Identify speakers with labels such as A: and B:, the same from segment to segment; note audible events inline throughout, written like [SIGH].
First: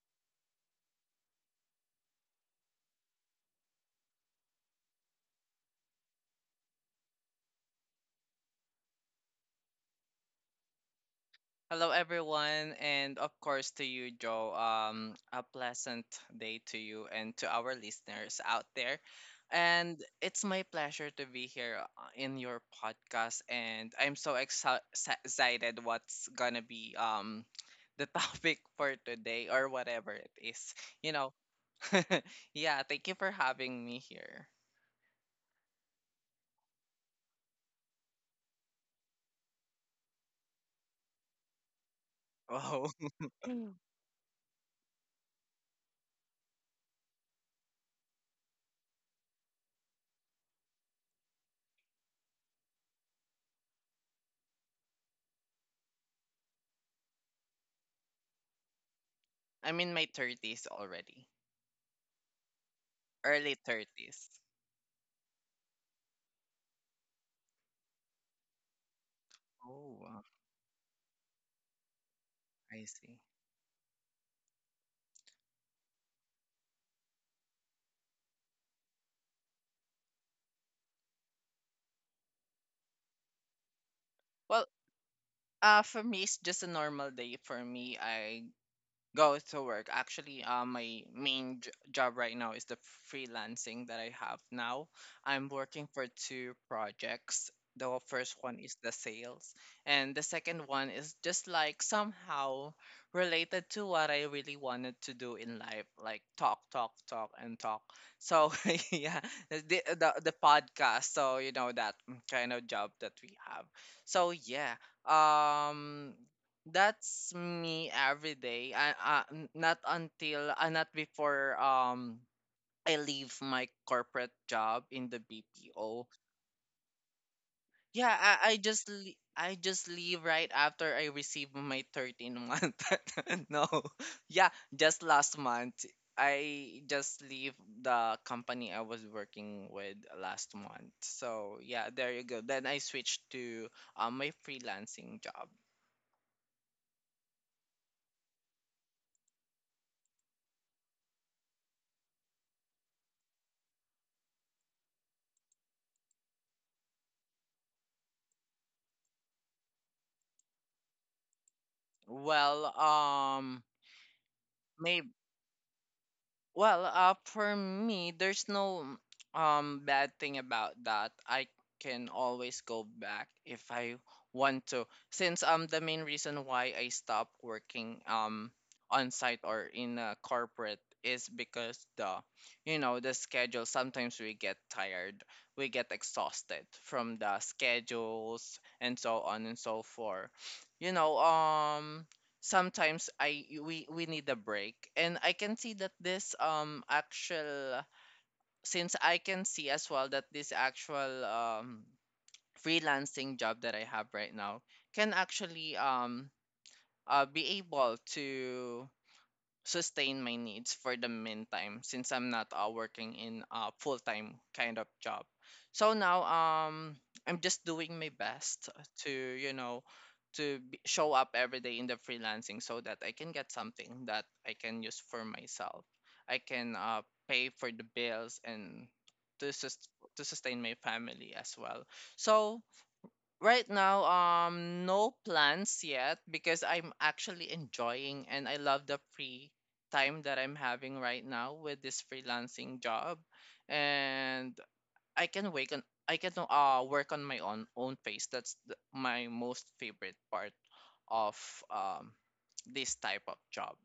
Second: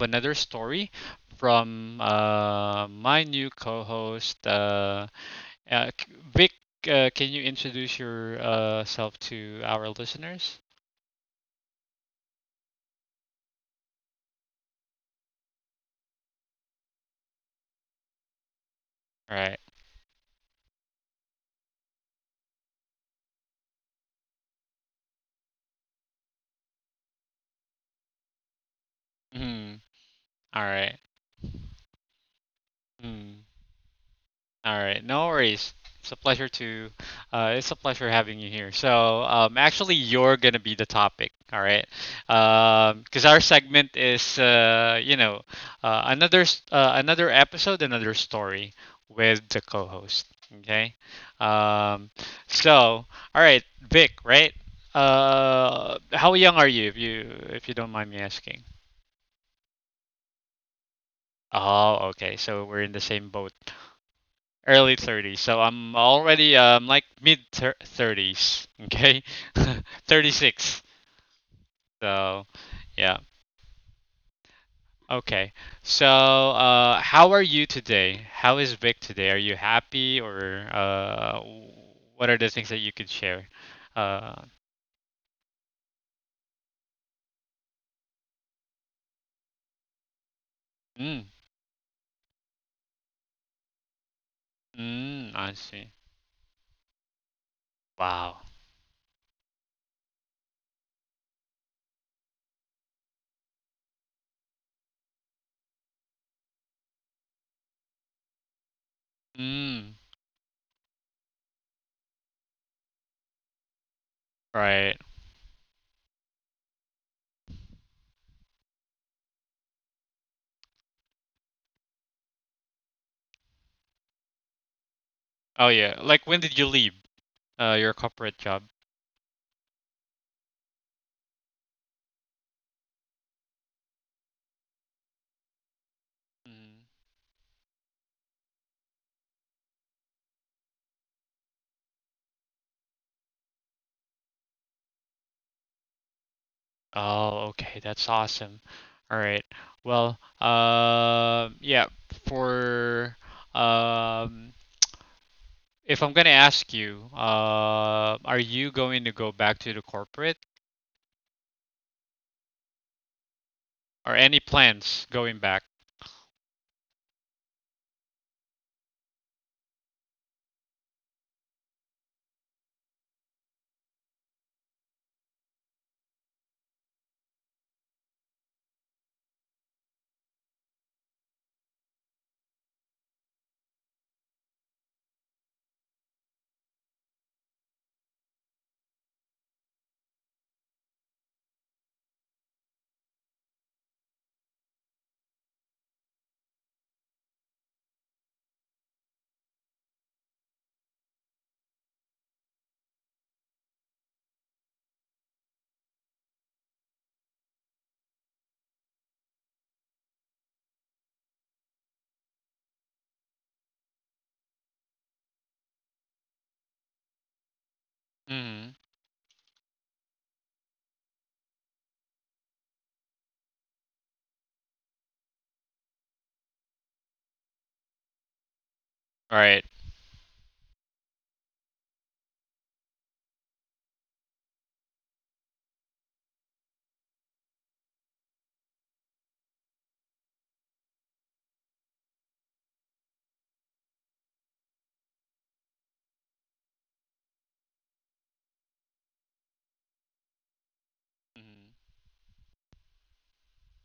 A: another story from my new co host, Vic. Can you introduce yourself to our listeners?
B: Hello, everyone, and of course to you, Joe. A pleasant day to you and to our listeners out there.
A: All right.
B: And it's my pleasure to be here in your podcast, and I'm so excited what's gonna be the [LAUGHS] topic for today or
A: Mhm.
B: whatever it
A: All
B: is.
A: right.
B: You know, [LAUGHS] yeah. Thank you for
A: Mm-hmm.
B: having me here.
A: All right, no worries. It's a pleasure to, it's a pleasure having you here. So, actually, you're gonna be the topic, all right?
B: Oh,
A: Because our segment is, another episode, another story with the co-host. Okay. Um, so, all right, Vic, right? How young are you, if you don't mind me asking?
B: [LAUGHS] I'm in my thirties already,
A: Oh, okay. So we're in the same boat.
B: early 30s.
A: Early 30s, so I'm already like 30s. Okay.
B: Oh,
A: [LAUGHS]
B: wow,
A: 36. So,
B: I
A: yeah.
B: see.
A: Okay. So how are you today? How is Vic today? Are you happy, or what are the things that you could share? uh
B: Well, for me, it's just a normal day for me. I go to work. Actually, my
A: mm,
B: main job right now is the freelancing that I have now.
A: mm,
B: I'm
A: I see.
B: working for two projects. The
A: Wow.
B: first one is the sales, and the second one is just like somehow related to what I really wanted to do in life, like talk, talk, talk, and talk. So [LAUGHS] yeah, the,
A: Mm,
B: the the podcast. So you know that kind of job that we have. So yeah,
A: right.
B: um that's me every day. Not until not before I leave my corporate job in the
A: Oh yeah,
B: BPO.
A: like when did you leave your
B: Yeah,
A: corporate job?
B: I just leave right after I receive my 13 month. [LAUGHS] No. Yeah, just last month
A: Mm.
B: I just leave the company I was working with last month. So, yeah, there you go. Then I switched to my freelancing job.
A: Oh, okay, that's awesome. All right. Well, yeah, for um, if I'm gonna ask you, are you going to go back to the corporate
B: Well, um
A: or any
B: may
A: plans going back?
B: Well, for me, there's no bad thing about that. I can always go back if I want to. Since the main reason why I stopped working on site or in a corporate is because the you know the schedule, sometimes we get tired, we get exhausted from the schedules and so on and so forth, you know. Um sometimes I we we need a break. And I can see that this actual since I can see as well that this actual freelancing job that I have right now can actually be able to sustain my needs for the meantime, since I'm not working in a full-time kind of job. So now, I'm just doing my best
A: Mm-hmm.
B: to, you know, show up every day in the freelancing so that I can get something that I can use for myself. I can pay for the bills and
A: All
B: to
A: right.
B: sus- to sustain my family as well. So right now, no plans yet because I'm actually enjoying and I love the free time that I'm having right now with this freelancing job, and I can wake on I can work on my own pace. That's my most favorite part of
A: Mm-hmm.
B: um this type of job.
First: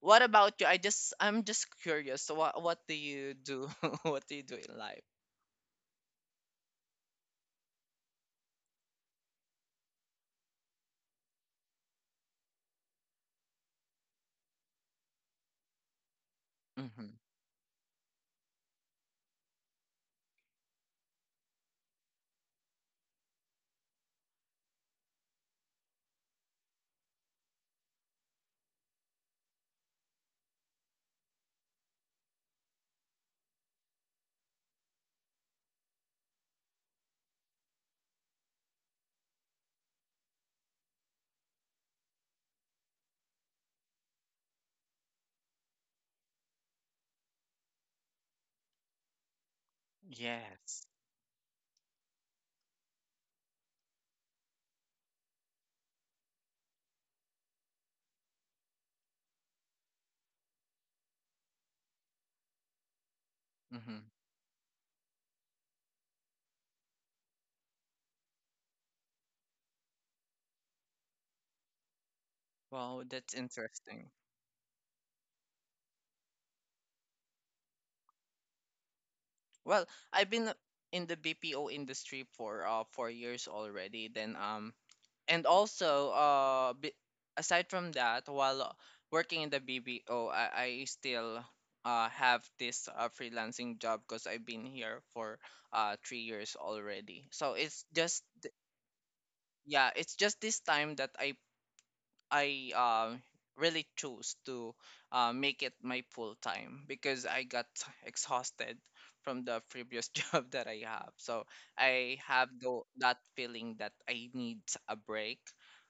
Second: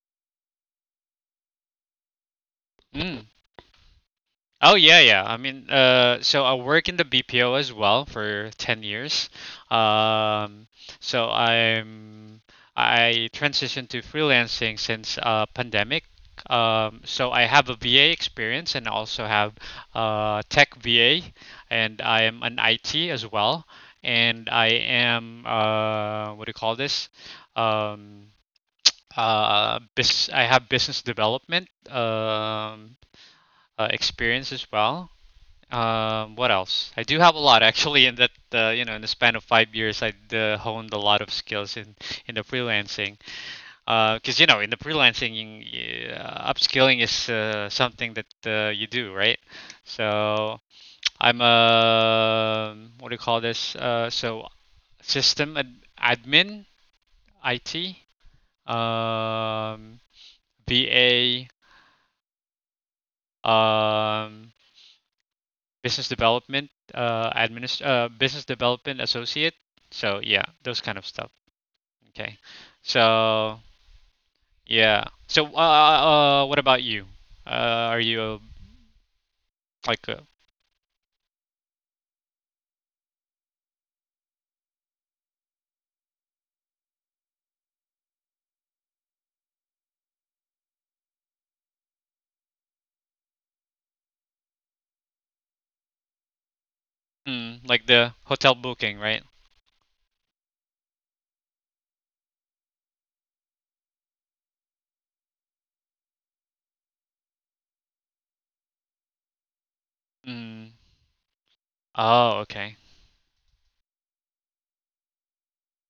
B: What about you? I'm just curious. So what do
A: Mm.
B: you do? [LAUGHS] What do you do
A: Oh
B: in
A: yeah,
B: life?
A: yeah. I mean, so I work in the BPO as well for 10 years. Um, so I transitioned to freelancing since pandemic.
B: Mm-hmm.
A: So I have a VA experience and also have tech VA, and I am an IT as well. And I am, what do you call this? Um, bus I have business development, experience as well. What else? I do have a lot, actually. In that, in the span of 5 years, I honed a lot of skills in the freelancing. Because, in the freelancing, upskilling is, something that you do, right? So
B: Yes.
A: I'm a, what do you call this? So, admin, IT, um, VA,
B: Mm-hmm.
A: Um, business development, business development associate. So, yeah, those kind of stuff. Okay.
B: Wow, that's
A: So,
B: interesting.
A: yeah. So what about you? Are you
B: Well,
A: like uh,
B: I've been in the BPO industry for 4 years already. Then and also b- Aside from that, while working in the BPO, I still have this freelancing job because I've been here for 3 years already.
A: mm, like the hotel booking, right?
B: Yeah, it's just this time that I really chose to make it my full time because I got exhausted from the previous [LAUGHS] job that
A: Mm.
B: I have. So I
A: Oh,
B: have
A: okay.
B: that feeling that I need a break.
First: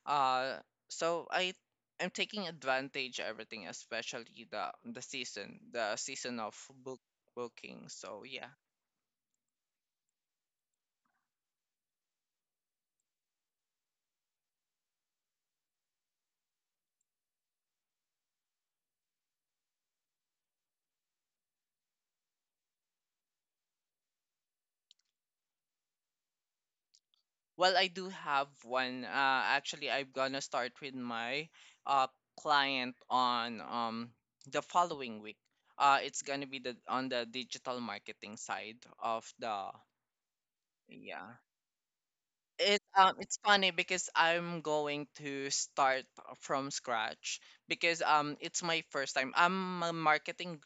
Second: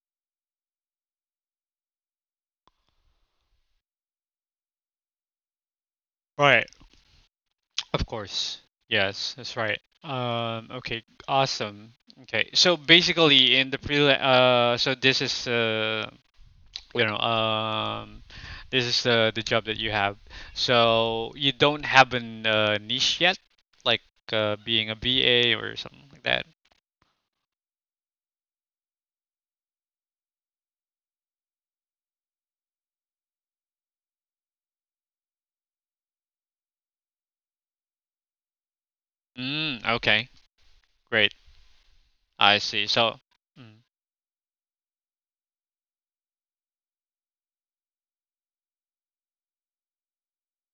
B: Uh, so I I'm taking advantage everything, especially the season of
A: Right.
B: book booking.
A: Of
B: So yeah.
A: course. Yes, that's right. Okay, awesome. Okay. So basically, in the pre so this is, you know um this is the job that you have. So you don't have an niche yet, like being a BA or something like that.
B: Well, I do have one. Actually, I'm gonna start with my uh client on the following week. It's gonna be the on the digital marketing side of the,
A: Mm, okay, great.
B: yeah.
A: I see. So,
B: It's funny
A: mm.
B: because I'm going to start from scratch because it's my first time. I'm a marketing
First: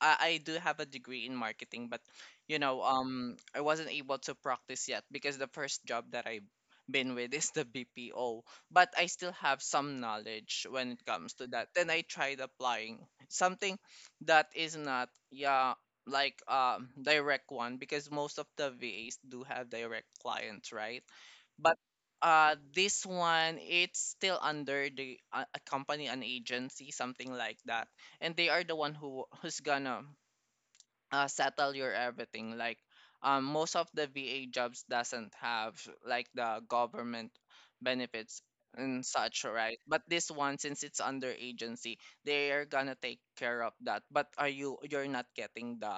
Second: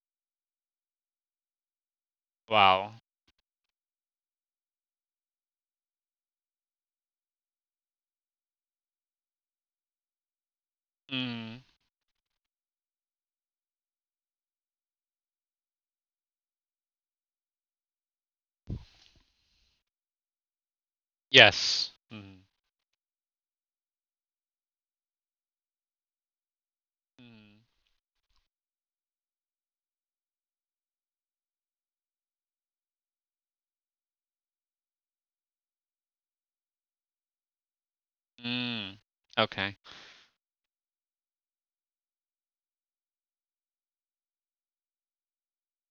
B: I, I do have a degree in marketing, but, you know,
A: Wow.
B: I wasn't able to practice yet because the first job that I've been with is the BPO. But I still have some knowledge when it comes to that.
A: Mm,
B: Then I tried applying something that is not yeah like direct one because most of the VAs do have direct clients, right? but
A: yes. Mm.
B: uh this one, it's still under the a company, an agency, something like
A: Mm.
B: that, and they are the one who who's gonna settle your everything, like, most of the va jobs doesn't have like the government benefits and
A: Mm,
B: such, right?
A: okay.
B: But this one, since it's under agency, they are gonna take care of that. But are you you're not getting the,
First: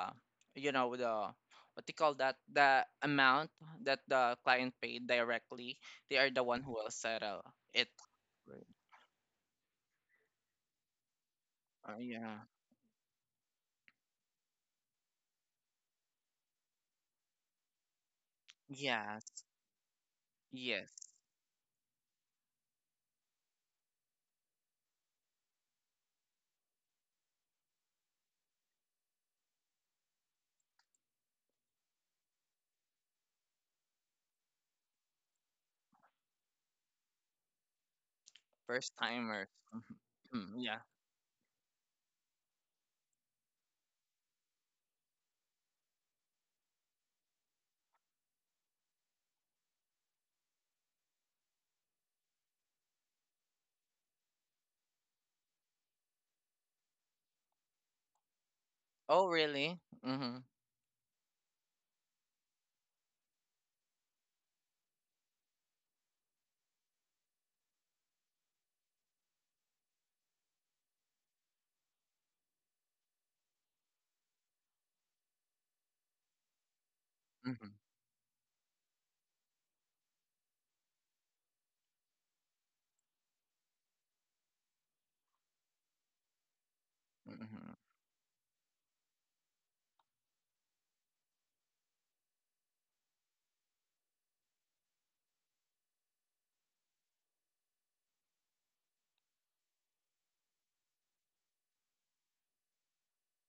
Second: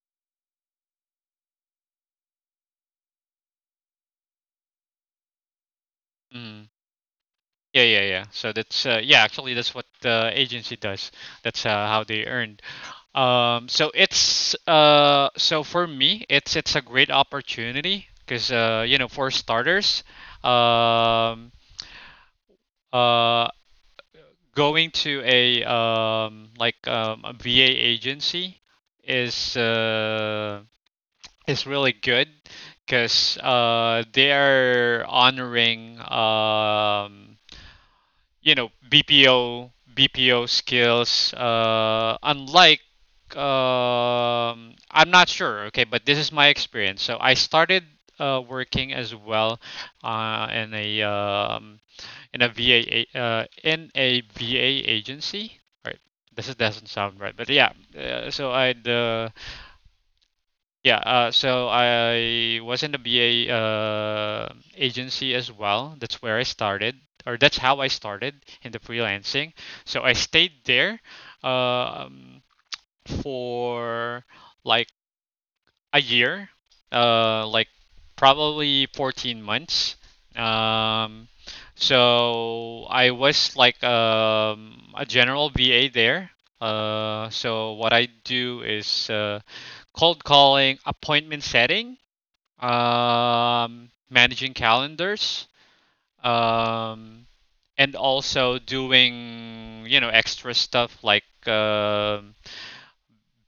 B: you know, the what do you call that, the amount that the client paid directly. They are the one
A: Mm.
B: who will settle
A: Yeah,
B: it.
A: yeah, yeah. So
B: Right.
A: that's, yeah, actually that's what the agency does. That's,
B: uh,
A: how they
B: yeah
A: earn. So it's, so for me, it's a great opportunity because,
B: yes,
A: for starters,
B: yes.
A: um, uh, going to a, like, a VA agency is, is really good because, they are honoring,
B: First timers. Mhm.
A: BPO
B: Mm, yeah.
A: skills. Unlike, I'm not sure. Okay, but this is my experience. So I started working as well uh, in a um, in a V A in a V A agency. Right. This is, doesn't sound right, but yeah.
B: Oh really? Mm-hmm.
A: So I was in the BA, agency as well. That's where I started, or that's how I started in the freelancing. So I stayed there, um, for like a year, like
B: Mhm,
A: probably 14 months. Um, so I was like, a general BA there.
B: mhm,
A: So what I do is, cold calling, appointment setting, managing calendars, um, and also doing, extra stuff like,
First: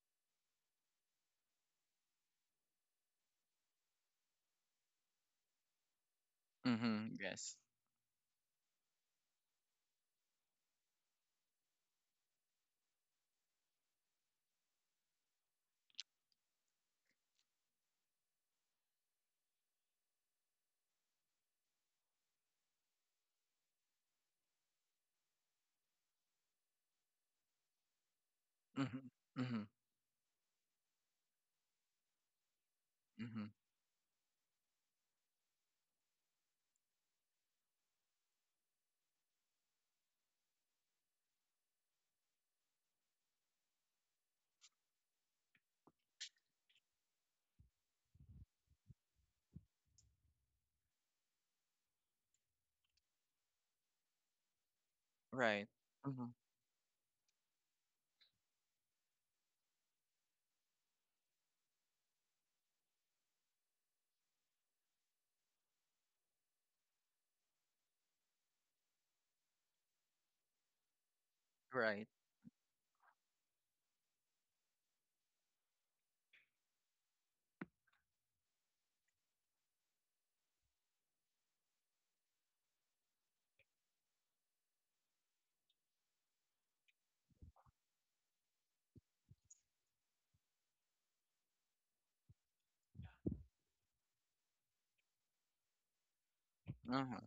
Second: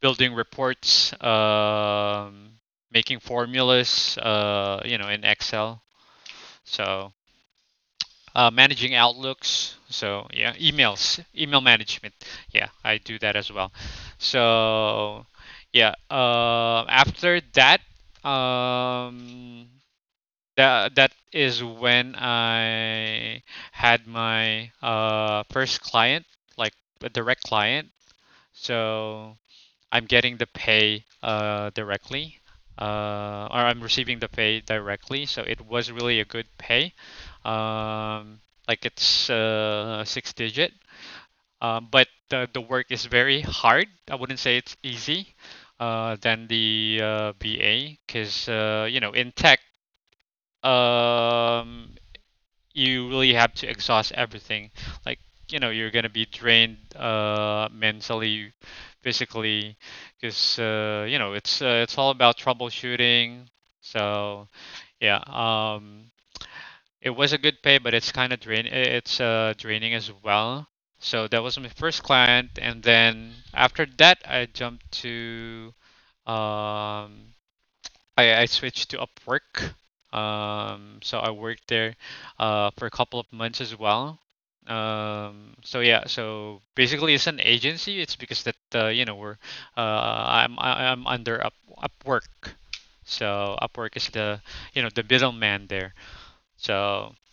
A: building reports, making formulas, in Excel. So,
B: mhm, yes.
A: managing outlooks. So, yeah, emails, email management. Yeah, I do that as well. So, yeah, after that, um, that is when I had my first client, like a direct client.
B: Mhm,
A: So
B: mhm,
A: I'm getting the pay directly,
B: mhm.
A: or I'm receiving the pay directly. So it was really a good pay. Um, like it's six digit. But the work is very hard. I wouldn't say it's easy. Than the, BA, because, in tech, um, you really have to exhaust everything. Like,
B: Right.
A: you're gonna be
B: Mhm,
A: drained, mentally, physically, because, it's, it's all about troubleshooting. So, yeah, it was a good pay, but it's kind of drain. It's, draining as well. So that was my first
B: right.
A: client, and then after that, um, I switched to Upwork. So I worked there for a couple of months as well. So, yeah, so basically it's an agency. It's because that, you know, I'm under Upwork. So Upwork is the you know the middleman there. So,
B: Uh-huh.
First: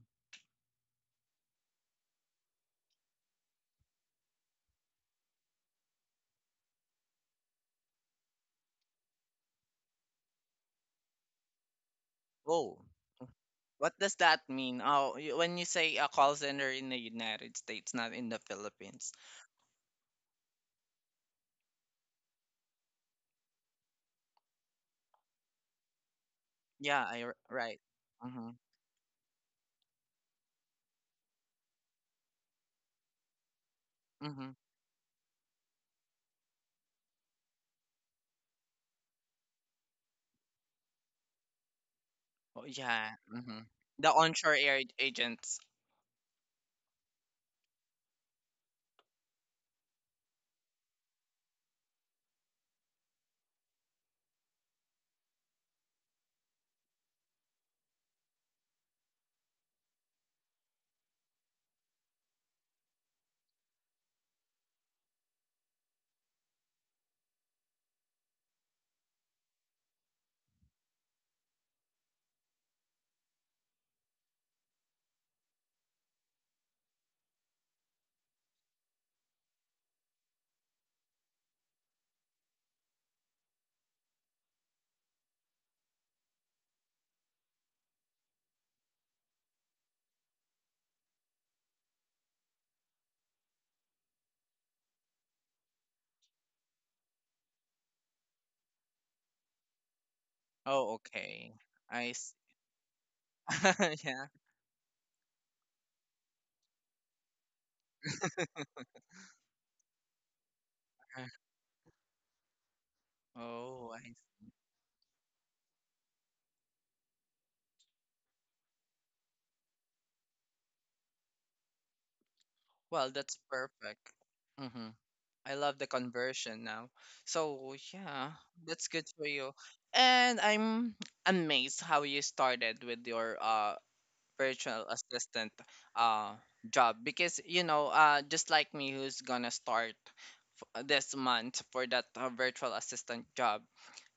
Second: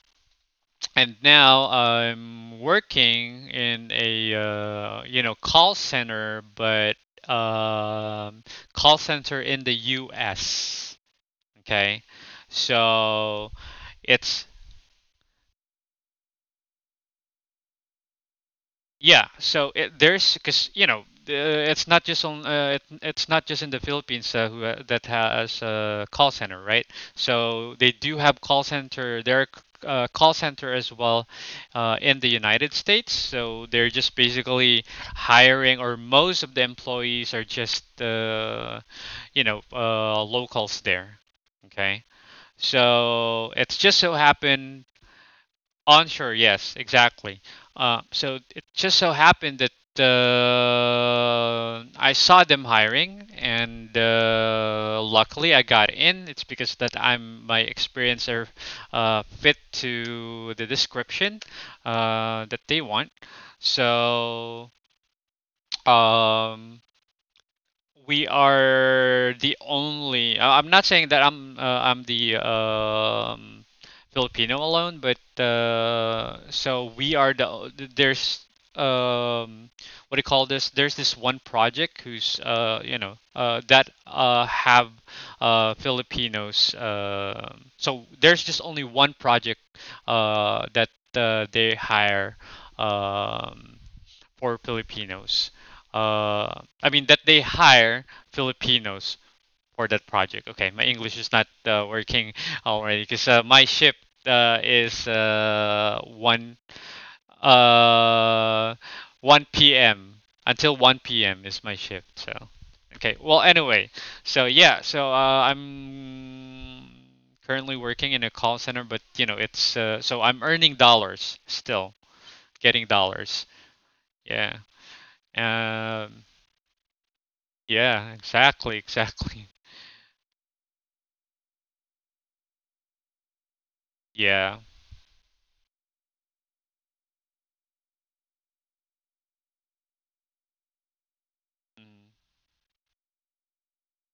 A: and now I'm working in a, call center, but, um, call center in the U.S. Okay,
B: Oh,
A: so
B: what does
A: it's,
B: that mean? Oh, when you say a call center in the United States, not in the Philippines.
A: yeah. So there's because, it's not just in the Philippines, who, that has a call center, right?
B: Yeah,
A: So
B: right.
A: they do have
B: Mhm,
A: call center. There are, call center as well, in the United States. So they're just
B: mhm.
A: basically hiring, or most of the employees are just, locals there. Okay,
B: Oh, yeah.
A: so
B: Mhm.
A: it's just so
B: The onshore air
A: happened.
B: agents.
A: Onshore, yes, exactly. So it just so happened that, I saw them hiring, and, luckily I got in. It's because that I'm my experience are, fit to the description, that they want. So, um, we are the only. I'm not saying that, I'm the, Filipino alone, but, so we are there's, um, what do you call this? There's this one project who's, that, have, Filipinos. So there's just only one project, that they hire. Um, for Filipinos. Uh, I mean that they hire Filipinos for that project. Okay, my
B: Oh,
A: English is not
B: okay. I
A: working
B: s-
A: already because, my ship,
B: [LAUGHS] yeah.
A: is, uh, 1 p.m. until 1 p.m. is my shift. So, okay. Well,
B: Oh,
A: anyway,
B: I s-
A: so, yeah, so, I'm currently working in a call center, but you know it's, so I'm earning dollars still, getting
B: Well, that's
A: dollars.
B: perfect.
A: Yeah.
B: Mhm. I love the
A: Um,
B: conversion now. So
A: Yeah,
B: yeah,
A: exactly,
B: that's good for
A: exactly.
B: you.
A: [LAUGHS]
B: And I'm amazed how you started with your
A: Yeah.
B: virtual assistant uh job because, you know, just like me, who's gonna start this month for that
A: Mm.
B: virtual assistant job,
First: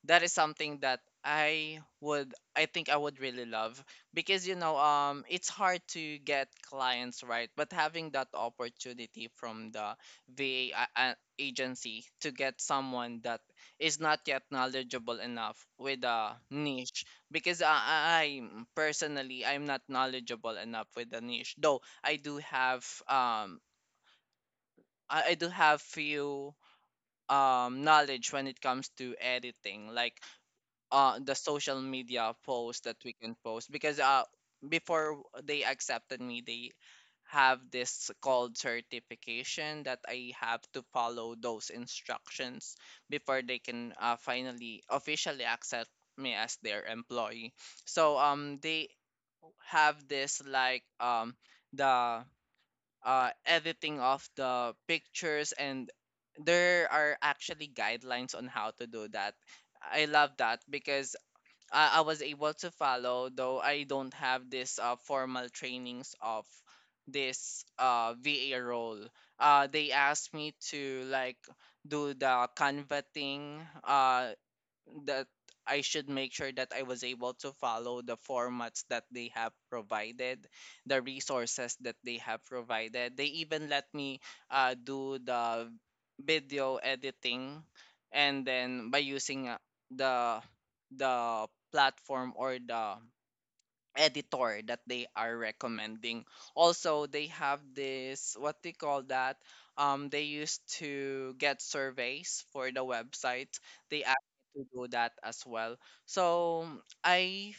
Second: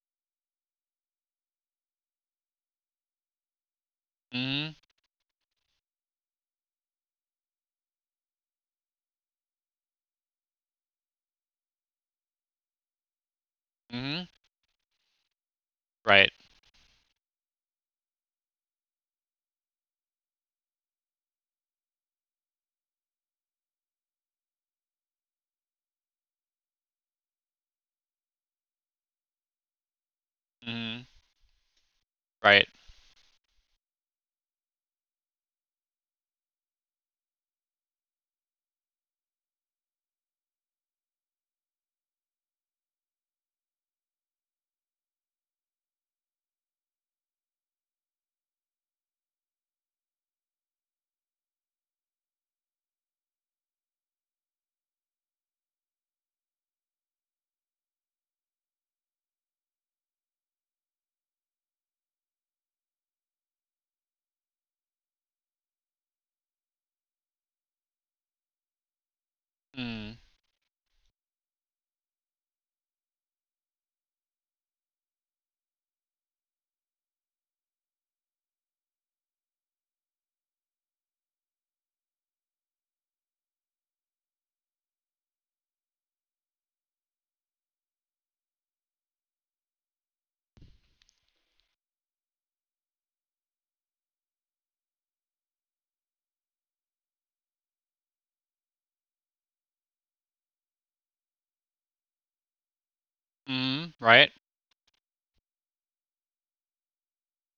B: that is something that I think I would really love because, you know,
A: Mhm.
B: it's hard to get clients, right? But having that opportunity from the VA agency to get someone that is not
A: Mhm.
B: yet knowledgeable enough with
A: Right.
B: a niche, because I personally I'm not knowledgeable enough with the niche, though I do have I do have few knowledge when it comes to editing, like
A: Mhm.
B: the social media
A: Right.
B: post that we can post, because before they accepted me, they have this called certification that I have to follow those instructions before they can finally officially accept me as their employee. So they have this like the editing of the pictures, and there are actually guidelines on how to do that. I love that because I was able to follow, though I don't have this formal trainings of this VA role. They
A: Mm.
B: asked me to like do the Canva thing. That I should make sure that I was able to follow the formats that they have provided, the resources that they have provided. They even let me do the video editing, and then by using the the platform or the editor that they are recommending. Also, they have this what they call that. They used to get surveys for the website.
A: Mhm.
B: They asked
A: Right.
B: me to do that as well. So I,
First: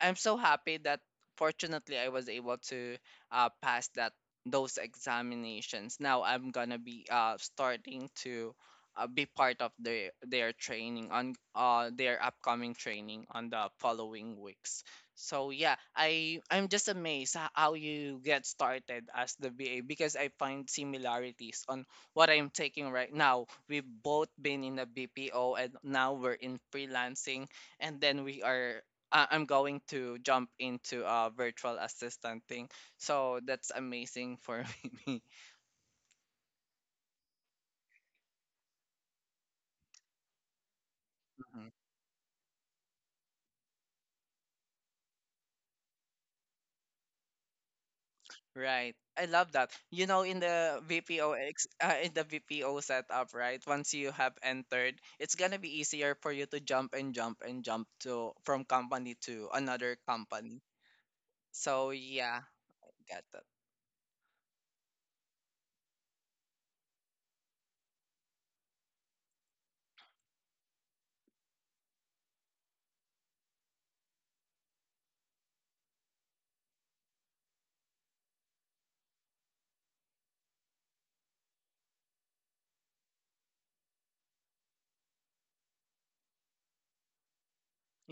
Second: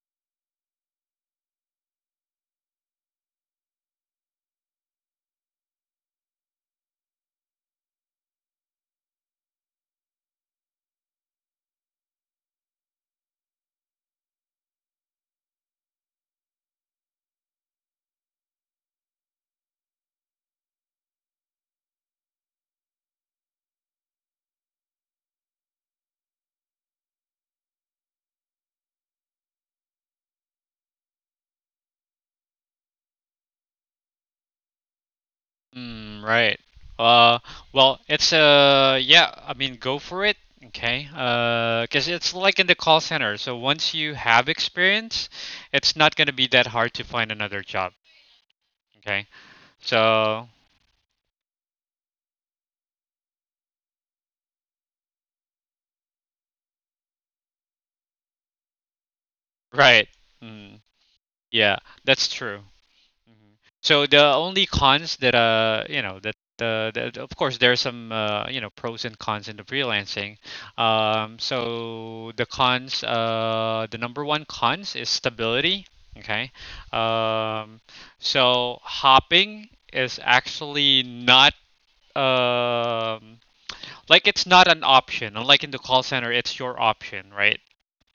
B: I'm so happy that fortunately I was able to pass that those examinations. Now I'm gonna be starting to be part of their training on their upcoming training on the following weeks. So yeah, I'm just amazed how you get started as the BA, because I find similarities on what I'm taking right now. We've both been in a BPO and now we're in freelancing, and then I'm going to jump into a virtual assistant thing. So that's amazing for [LAUGHS] me.
A: Mm. Right. Uh, well, it's, yeah. I mean, go for it. Okay.
B: Mhm.
A: 'Cause it's like in the call center. So once you have experience, it's not gonna be that hard to find another job.
B: Right. I
A: Okay.
B: love that. You know, in
A: So
B: the VPO setup, right? Once you have entered, it's gonna be easier for you to jump and jump and jump to from company to another
A: right.
B: company.
A: Mm. Yeah,
B: So
A: that's
B: yeah,
A: true.
B: got that.
A: Mhm. So the only cons that, that of course there are some, pros and cons in the freelancing. So the cons, the number one cons is stability. Okay. Um, so hopping is actually not, um like, it's not an option. Unlike in the call center, it's your option, right?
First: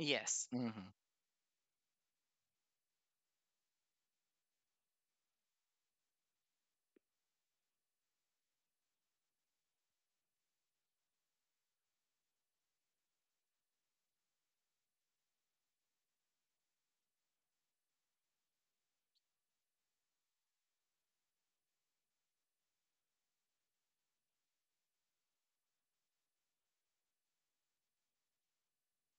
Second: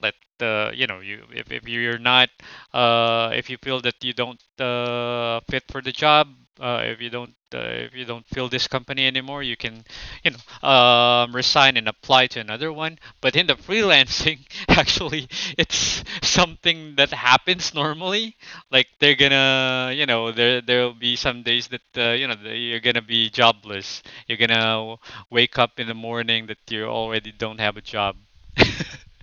A: Let, the
B: Hmm.
A: you, if you're not, if you feel that you don't fit for the job, if you don't, if you don't feel this company anymore, you can, resign and apply to another one, but in the freelancing, [LAUGHS] actually it's something that happens normally. Like they're gonna, there'll be some days that, that you're gonna be jobless. You're gonna wake up in the morning that you already don't have a job. [LAUGHS]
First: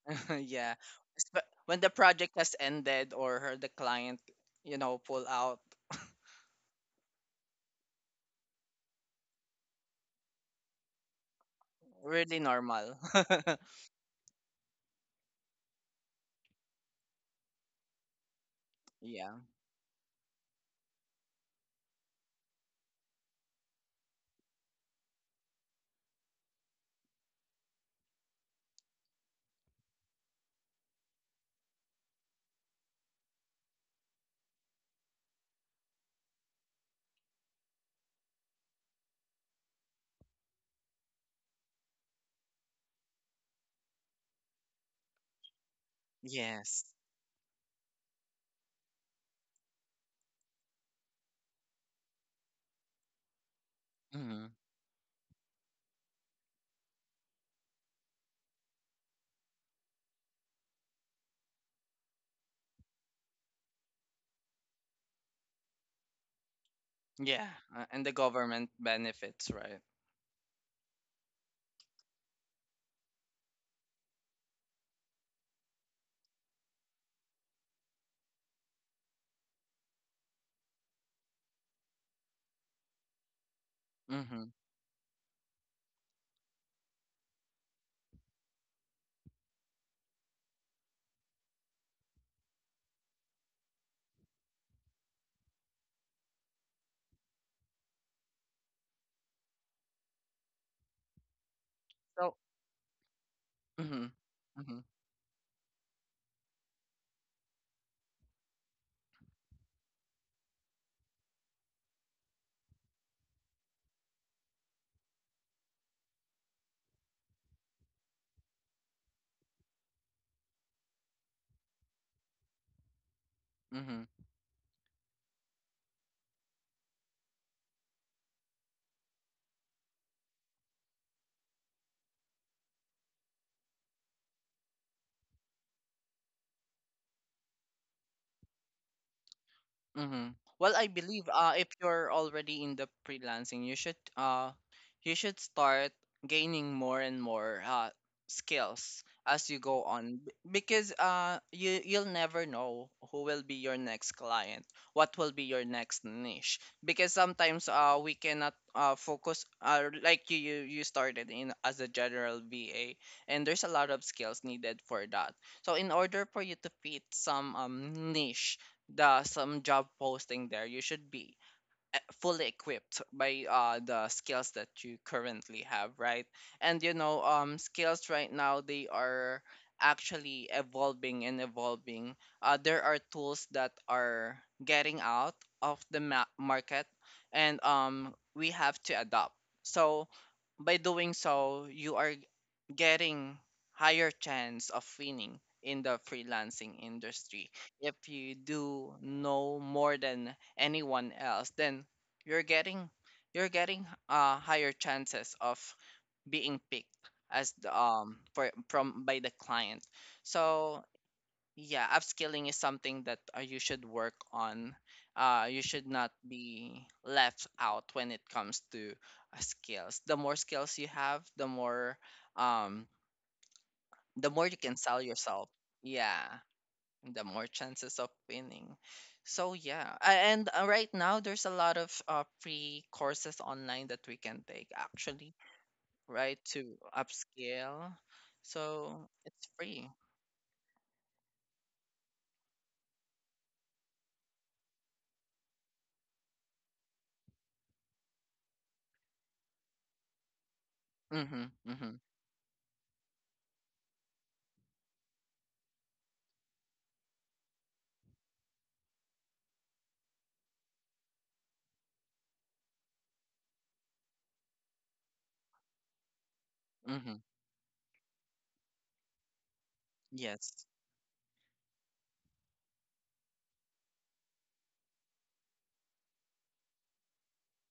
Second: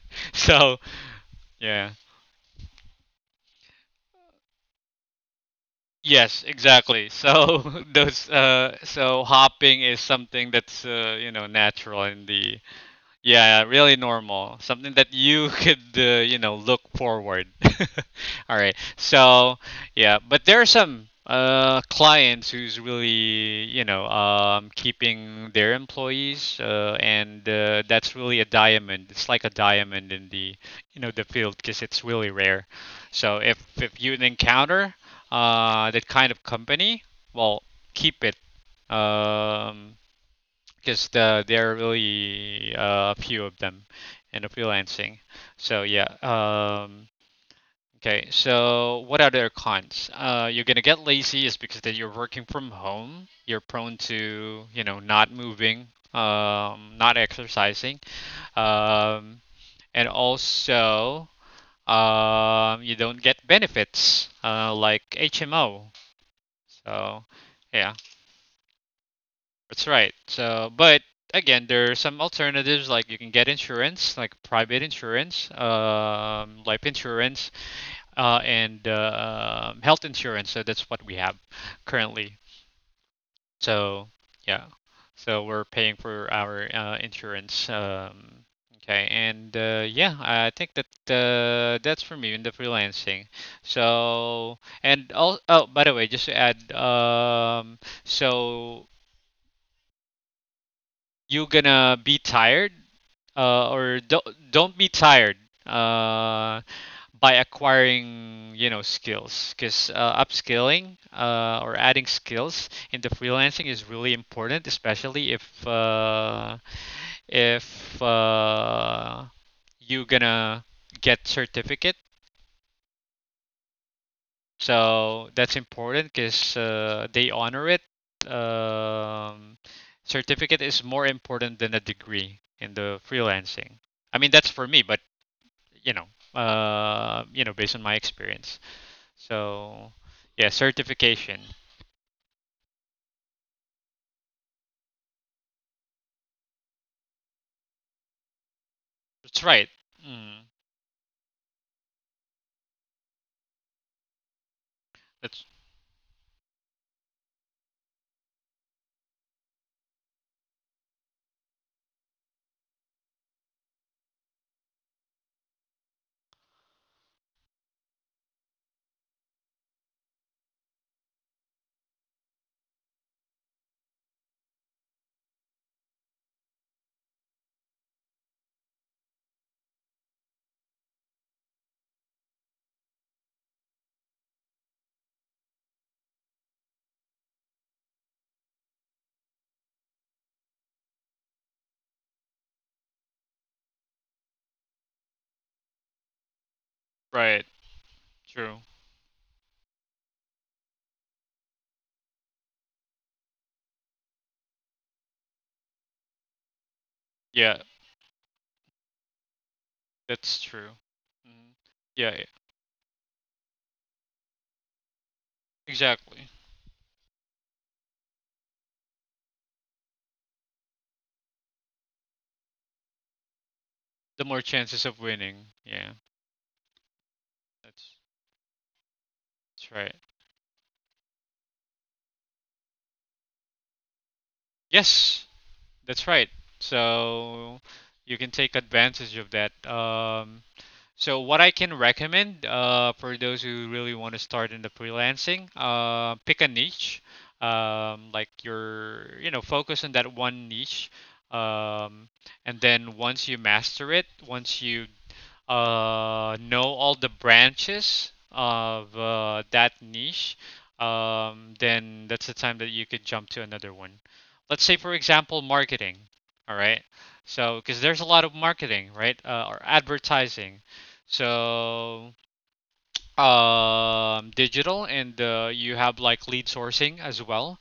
B: [LAUGHS] Yeah.
A: So,
B: Sp- When the
A: yeah.
B: project has ended or the client, you know, pull out,
A: Yes, exactly. So, [LAUGHS] those, so hopping is something that's, you know, natural in
B: really
A: the.
B: normal. [LAUGHS]
A: Yeah, really normal. Something that you [LAUGHS] could, you know, look forward. [LAUGHS] All right.
B: Yeah.
A: So, yeah, but there are some, clients who's really, you know, keeping their employees, and, that's really a diamond. It's like a diamond in the field because it's really rare. So if, you encounter, that kind of company, well, keep it. Um, because, there are really, a few of them in the freelancing. So, yeah.
B: Yes.
A: Okay. So what are their cons? You're gonna get lazy, is because that you're working from home. You're prone
B: Hmm.
A: to, not moving, not exercising, um, and also, you don't get benefits, like HMO. So,
B: Yeah.
A: yeah.
B: And the government benefits, right?
A: That's right. So, but again, there are some alternatives, like you can get insurance, like private insurance, life insurance, and health insurance. So that's what we have currently. So,
B: Mm-hmm.
A: yeah, so we're paying for our, insurance. I think that that's for me in the freelancing. So and all. Oh, by the way, just to add, so you gonna be
B: So.
A: tired
B: Mm-hmm.
A: or don't
B: Mm-hmm.
A: don't be tired uh, by acquiring skills because upskilling or adding skills in the freelancing is really important especially if you gonna get certificate
B: Mm-hmm.
A: so that's important because they honor it. um, Certificate is more important than a degree in the freelancing. I mean that's for me but you know, you know, based on my experience. So,
B: Mm-hmm.
A: yeah,
B: Well, I believe
A: certification.
B: if you're already in the freelancing, you should start gaining more and more skills
A: That's
B: as you
A: right.
B: go on.
A: Mm,
B: Because you, you'll never know who will be your next client, what will be
A: that's
B: your next niche, because sometimes we cannot focus, like you started in as a general VA, and there's a lot of skills needed for that. So in order for you to fit some niche, the some job posting there, you should be fully equipped by the skills that you currently have, right? And you know, skills right now, they are actually evolving and evolving. There are tools that are getting out of the market, and we have to adopt. So by doing so, you are getting higher chance of winning in the freelancing industry.
A: right.
B: If you
A: True.
B: do know more than anyone else, then you're getting, you're getting higher chances of being picked as
A: Yeah,
B: the, for from by the client.
A: that's true.
B: So
A: Mm,
B: yeah,
A: yeah, e-
B: upskilling is something that you should work on. You should not
A: exactly.
B: be left out when it comes to skills. The more skills you have, um the
A: The
B: more
A: more
B: you can
A: chances
B: sell
A: of
B: yourself.
A: winning. Yeah,
B: Yeah, the more chances
A: that's
B: of winning. So
A: that's
B: yeah,
A: right.
B: A- and right now there's a lot of free courses online that we can take, actually,
A: Yes, that's
B: right,
A: right.
B: to
A: So
B: upscale.
A: you can take
B: So
A: advantage of
B: it's
A: that.
B: free.
A: So what I can recommend, for those who really want to start in the freelancing, pick a niche, like your, focus on that one niche,
B: Mhm. Mhm.
A: um, and then once you master it, once you know all the branches of that niche, then that's the time that you could jump to another one. Let's say, for example, marketing. All right.
B: Mhm.
A: So, because there's a lot of marketing, right? Or
B: Yes.
A: advertising. So, digital, and you have like lead sourcing as well.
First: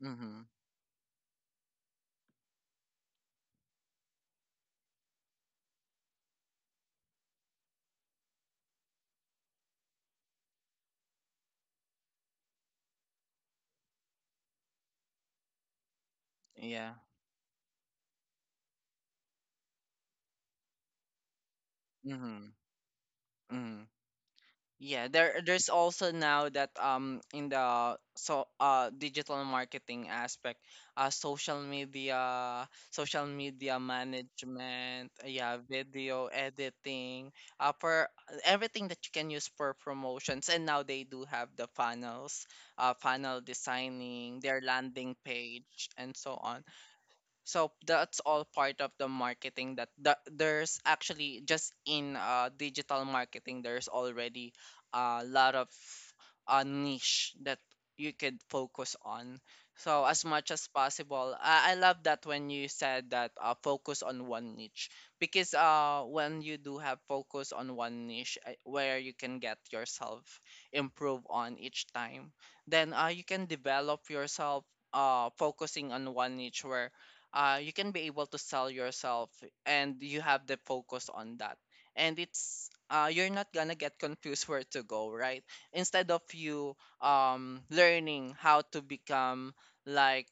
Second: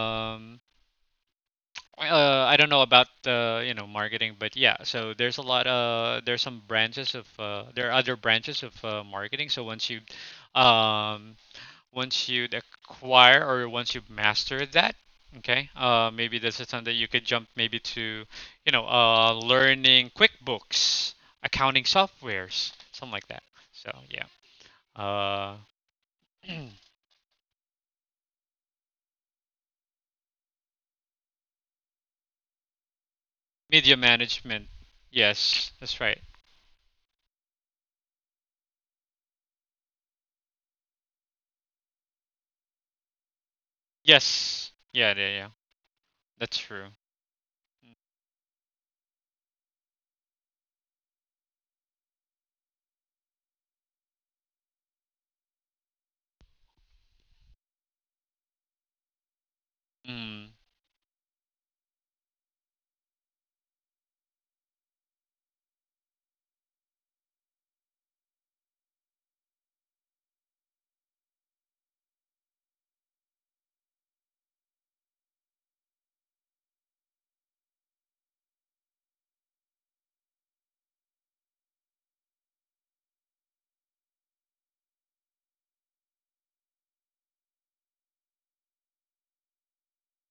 B: Mhm.
A: I don't know about marketing, but yeah. So there's a lot. There are other branches of marketing. So um, once you acquire or once you master that, okay. Maybe this is something
B: Yeah.
A: that you could jump maybe to, learning QuickBooks, accounting
B: Mhm.
A: softwares, something like that.
B: Mhm.
A: So yeah.
B: Yeah, there
A: Uh,
B: there's also now
A: [CLEARS THROAT]
B: that in the so digital marketing aspect, social media
A: media management.
B: management, yeah,
A: Yes, that's right.
B: video editing, for everything that you can use for promotions. And now they do have the funnels, funnel designing, their
A: Yes. Yeah.
B: landing
A: Yeah. Yeah.
B: page, and so
A: That's
B: on.
A: true.
B: So that's all part of the marketing that the, there's actually just in digital marketing, there's already a lot of niche that you could focus on. So as much
A: Mm.
B: as possible, I love that when you said that focus on one niche, because when you do have focus on one niche, where you can get yourself improve on each time, then you can develop yourself focusing on one niche where you can be able to sell yourself, and you have the focus on that, and it's you're not gonna get confused [LAUGHS] where to go, right, instead of you learning how to become like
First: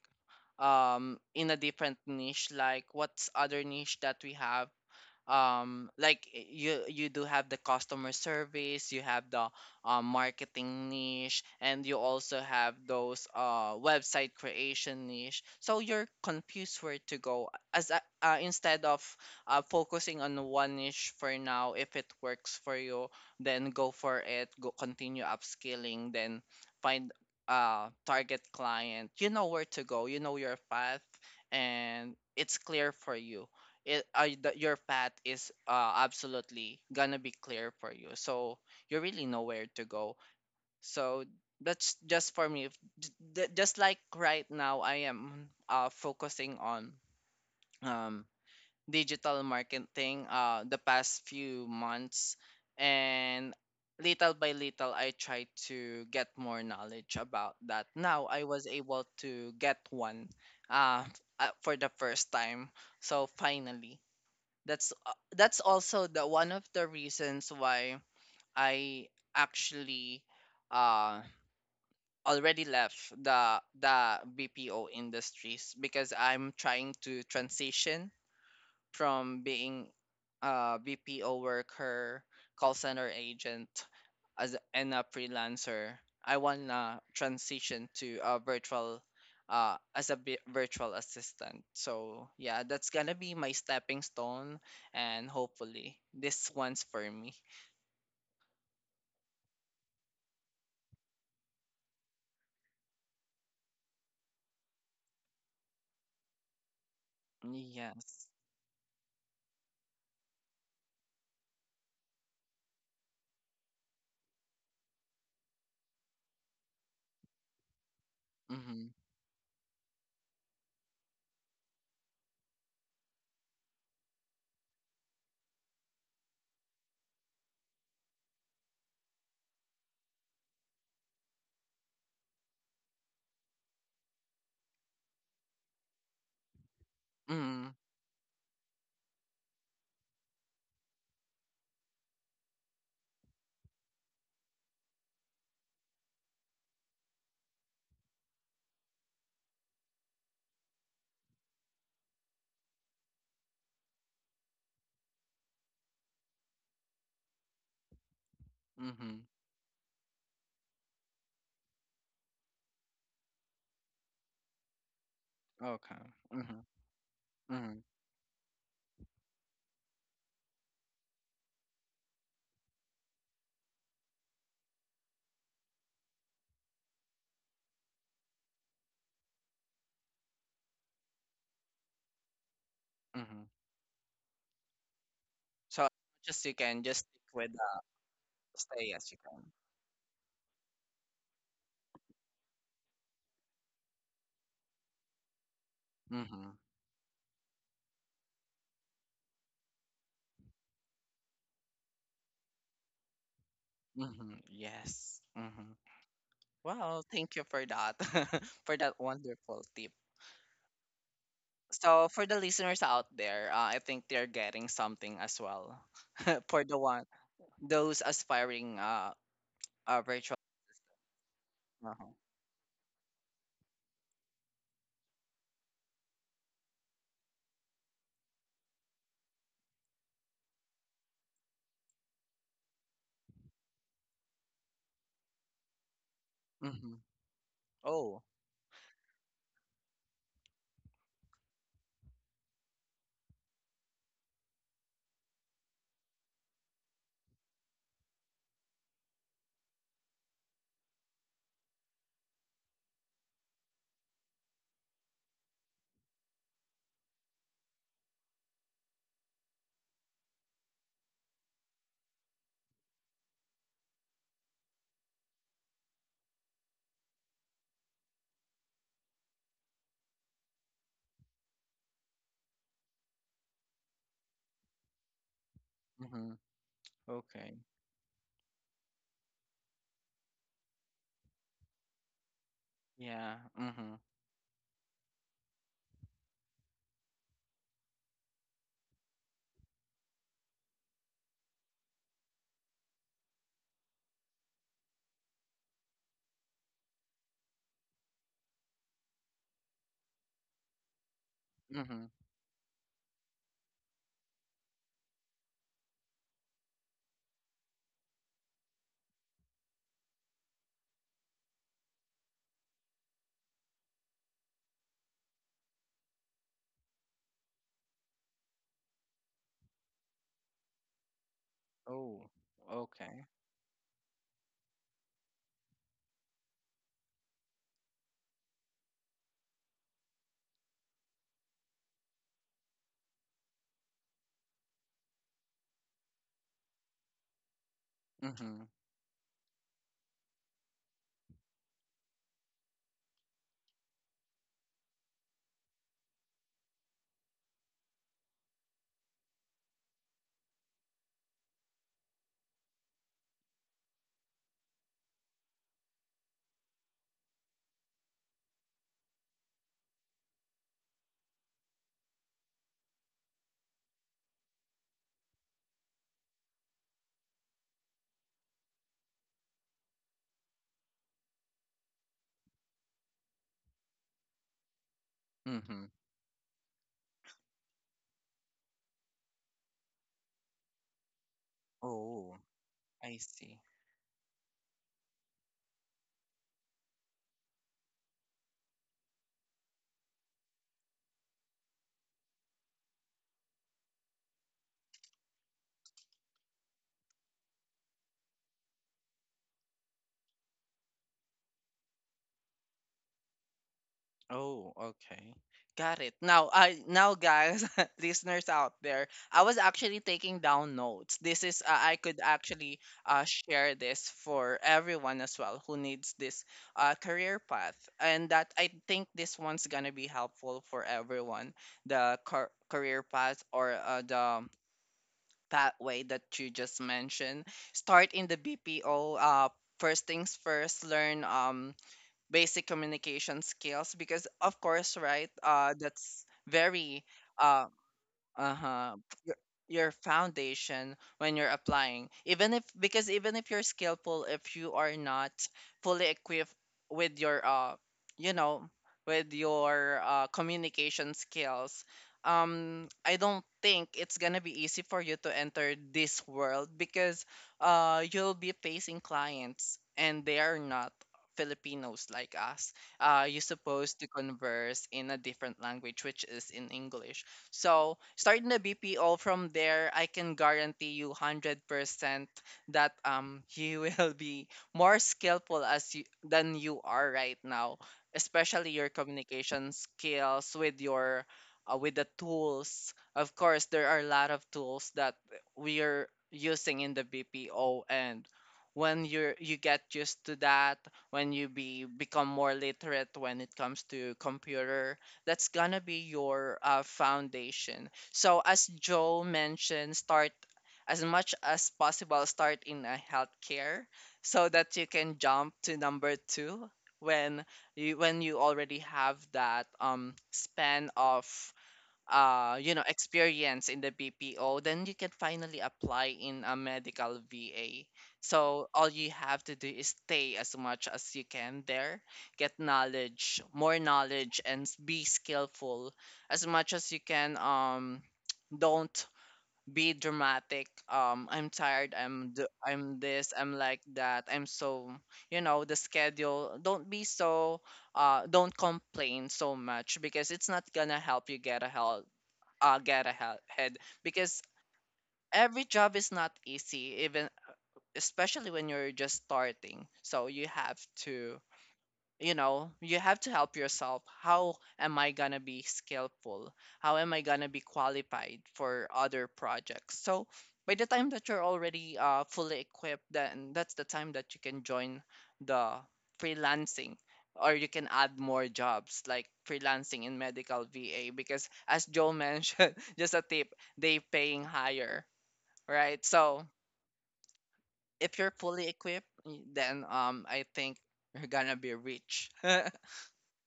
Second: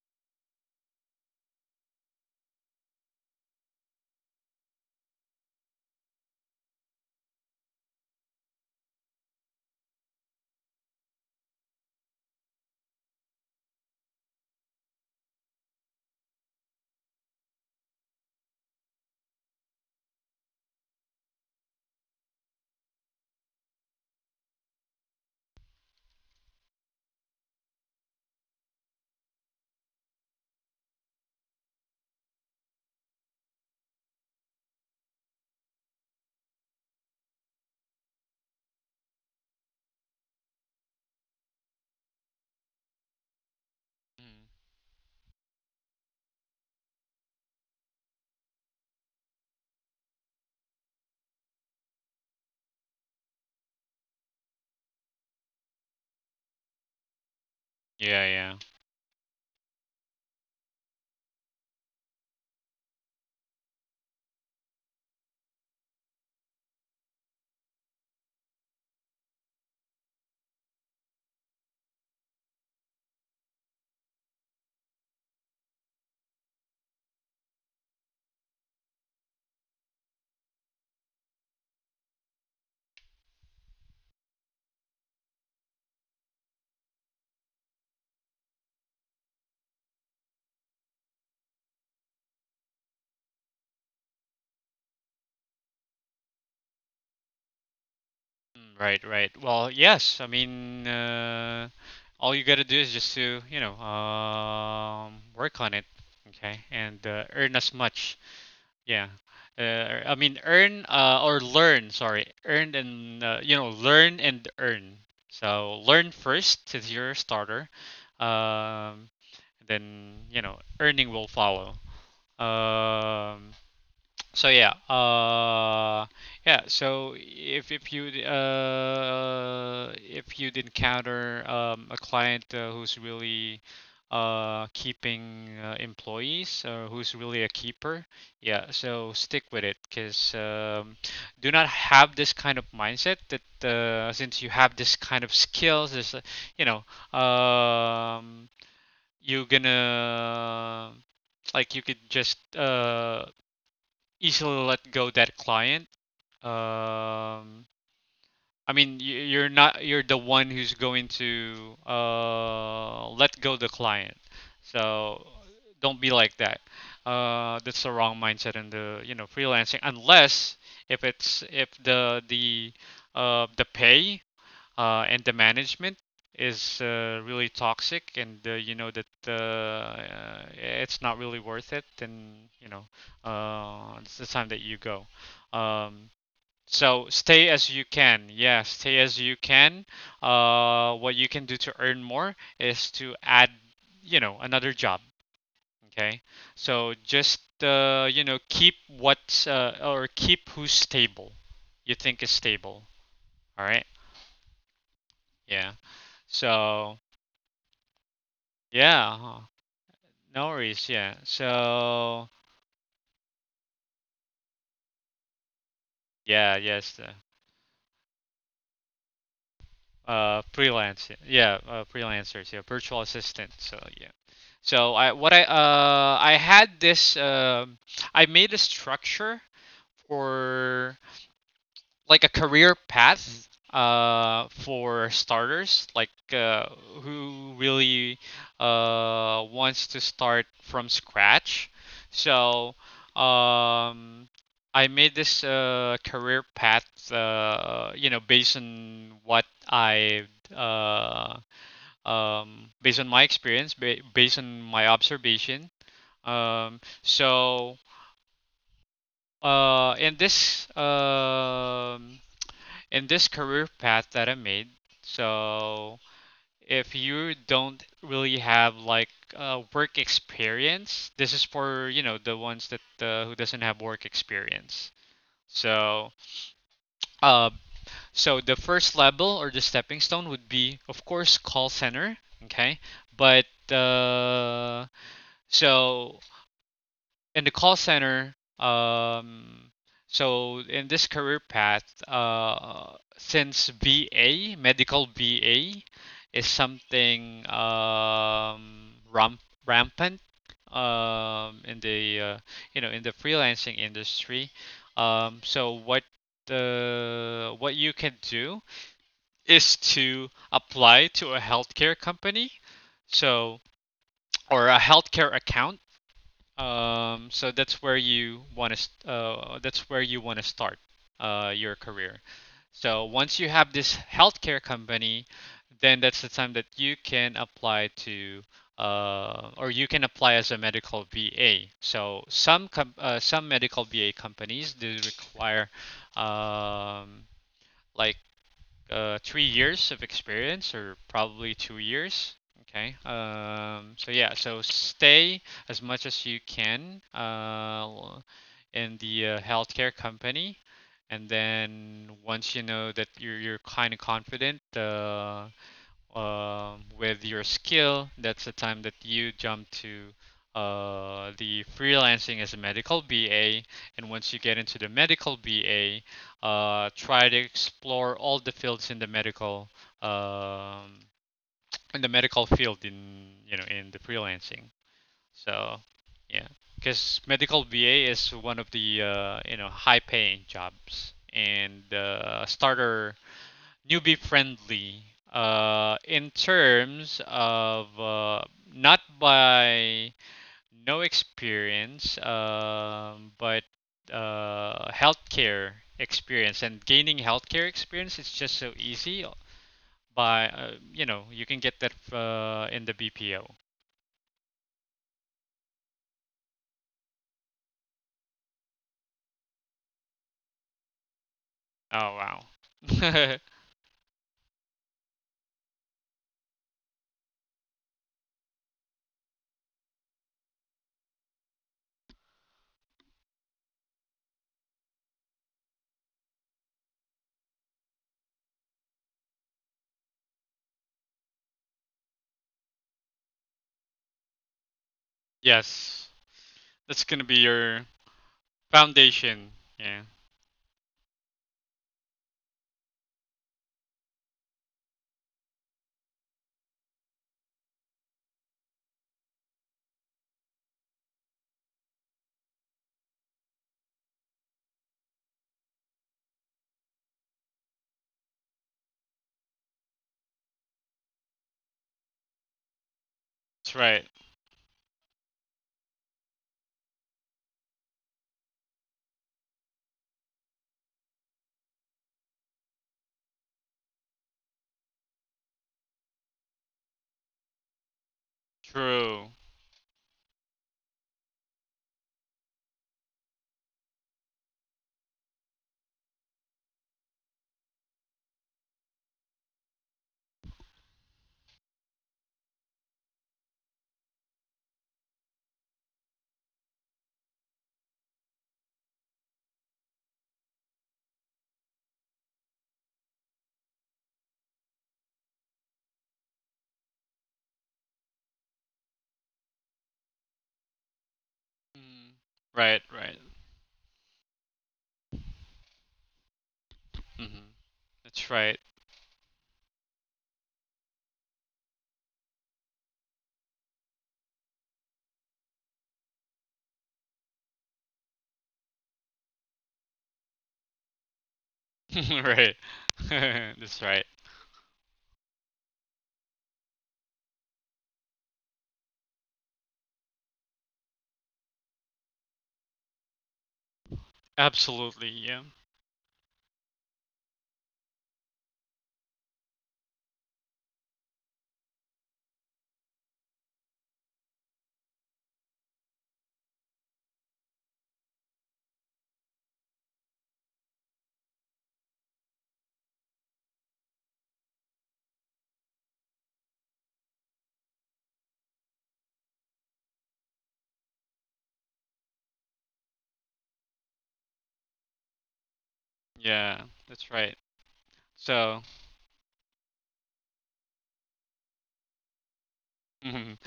B: in a different niche, like what's other niche that we have, like you do have the customer service, you have the marketing niche, and you also have those website creation niche, so you're confused where to go as instead of focusing on one niche for now, if it works for you, then go for it, go continue upscaling, then find target client, you know where to go, you know your path, and it's clear for you. Your path is absolutely gonna be clear for you, so you really know where to go. So that's just for me. Just like
A: Mm.
B: right now, I am focusing on um, digital marketing the past few months, and little by little I try to get more knowledge about that. Now
A: Yeah,
B: I
A: yeah.
B: was able to get one, uh, for the first time, so finally, that's also the one of the reasons why I actually uh already left the BPO industries, because I'm trying to transition from being a BPO worker, call center agent, as and a freelancer. I wanna transition to a virtual, as a bi- virtual assistant. So yeah, that's gonna be my stepping stone, and hopefully this one's for me.
A: Mm, right, right. Well, yes. All you gotta do is just to, work on it, okay, and earn as much.
B: Yes.
A: Yeah. I mean, earn or learn. Sorry, earn and learn and earn. So learn first since you're a starter.
B: Mhm.
A: Um, then earning will follow. Um, So yeah, uh, yeah. So if you'd encounter a client who's really keeping employees or who's really a
B: Mhm.
A: keeper, yeah. So stick with it, because do not have this kind of mindset that since you have this kind of skills, you know, um, you're gonna like you could just easily let go that client. Um, I mean,
B: Mhm.
A: you're not, you're the one who's going to let go the client. So don't
B: Okay.
A: be like that.
B: Mhm.
A: That's
B: Mhm.
A: the wrong mindset in the freelancing unless if it's if the pay and the management is really toxic and that it's not really worth it, then you know
B: Mhm.
A: it's the time that you go.
B: So
A: um,
B: just you can just
A: so
B: stick
A: stay
B: with
A: as you can, yeah,
B: stay
A: stay
B: as
A: as
B: you
A: you
B: can.
A: can. What you can do to earn more is to add another job, okay,
B: Mhm.
A: so just keep what's or keep who's stable, you think is stable, all right,
B: Hmm. Yes.
A: yeah,
B: Hmm.
A: so.
B: Well, thank you for that, [LAUGHS] for that
A: Yeah, huh.
B: wonderful tip.
A: No worries. Yeah.
B: So,
A: So,
B: for the listeners out there, I think they're getting something as well. [LAUGHS]
A: yeah,
B: For the
A: yes, the,
B: one, those aspiring virtual.
A: freelance. Yeah, yeah,
B: Uh-huh.
A: freelancers. Yeah, virtual assistant. So, yeah. So I had this I made a structure for like a career path for starters like
B: Hmm.
A: who really
B: Oh.
A: wants to start from scratch. So um I made this career path, based on what I uh based on my experience, based on my observation. um so in this in this career path that I made. So if you don't really have like work experience, this is for the ones that who doesn't have work experience. So
B: Hmm.
A: uh,
B: Okay.
A: so the first level or the stepping stone would be of course call center. Okay,
B: Yeah.
A: but
B: Hmm.
A: uh, so in the call center, in this career path since BA medical BA is something rampant in
B: Hmm.
A: the in the freelancing industry, so what you can do is to apply to a healthcare company, so or a healthcare account. So that's where you want to that's where you want to start your career.
B: Oh.
A: So
B: Okay.
A: once you have this healthcare company, then that's the time that you can apply to or you can apply as a medical VA. So some medical VA companies do require um, like
B: Hmm.
A: 3 years of experience or probably 2 years. Okay. So stay as much as you can in the healthcare company, and then once you know that you're kind of confident, with your skill, that's the time that you jump to the freelancing as a medical BA. And once you get into the medical BA, try to explore all the fields in the medical, um, in the medical field, in in the freelancing. So
B: Hmm.
A: yeah, because medical BA is one of the high paying jobs and
B: Oh,
A: starter
B: I see.
A: newbie friendly, in terms of not by no experience, but healthcare experience, and gaining healthcare experience is just so easy by you can get that in the BPO.
B: Oh, okay. Got it. Now, I now guys, [LAUGHS] listeners out there, I was actually taking down notes. This is
A: Oh
B: I could
A: wow.
B: actually
A: [LAUGHS]
B: share this for everyone as well who needs this career path, and that I think this one's gonna be helpful for everyone. The career path, or the pathway that you just mentioned. Start in the BPO. First things first. Learn basic communication skills, because of course, right,
A: Yes,
B: that's
A: that's
B: very
A: gonna be
B: uh
A: your
B: uh-huh your,
A: foundation.
B: your
A: Yeah,
B: foundation when you're applying, even if, because even if you're skillful, if you are not fully equipped with your you know with your communication skills, I don't think it's gonna be easy for you to enter this world, because you'll be facing clients, and they are not Filipinos like us. You're
A: that's
B: supposed
A: right.
B: to converse in a different language, which is in English. So starting the BPO from there, I can guarantee you 100% that you [LAUGHS] will be more skillful as you than you are right now, especially your
A: True.
B: communication skills with your with the tools. Of course, there are a lot of tools that we are using in the BPO, and when you're you get used to that, when you be become more literate when it comes to computer, that's gonna be your foundation. So as Joe mentioned, start as much as possible. Start in a healthcare so that you can jump to number two, when you already have that span of
A: Mm, right, right.
B: experience in the BPO, then you can finally apply in a medical
A: Hmm.
B: VA.
A: That's right.
B: So all you have to do is stay as much as you can there, get knowledge, more knowledge, and be skillful as much as you can. [TSK] Don't be dramatic, I'm tired,
A: [LAUGHS] Right.
B: I'm
A: [LAUGHS]
B: this, I'm like
A: That's right.
B: that, I'm so, you know, the schedule. Don't be so don't complain so much, because it's not gonna help you get a get ahead, because
A: Absolutely. Yeah.
B: every job is not easy, even especially when you're just starting, so you have to, you know, you have to help yourself. How am I going to be skillful? How am I going to be qualified for other projects? So by the time that you're already fully equipped, then that's the time that you can join the freelancing, or you can add more jobs like freelancing in medical VA, because as Joe mentioned, [LAUGHS] just a tip, they paying higher, right? So
A: Yeah. That's right.
B: if you're
A: So,
B: fully equipped, then I think you're gonna be rich. [LAUGHS]
A: [LAUGHS] mhm.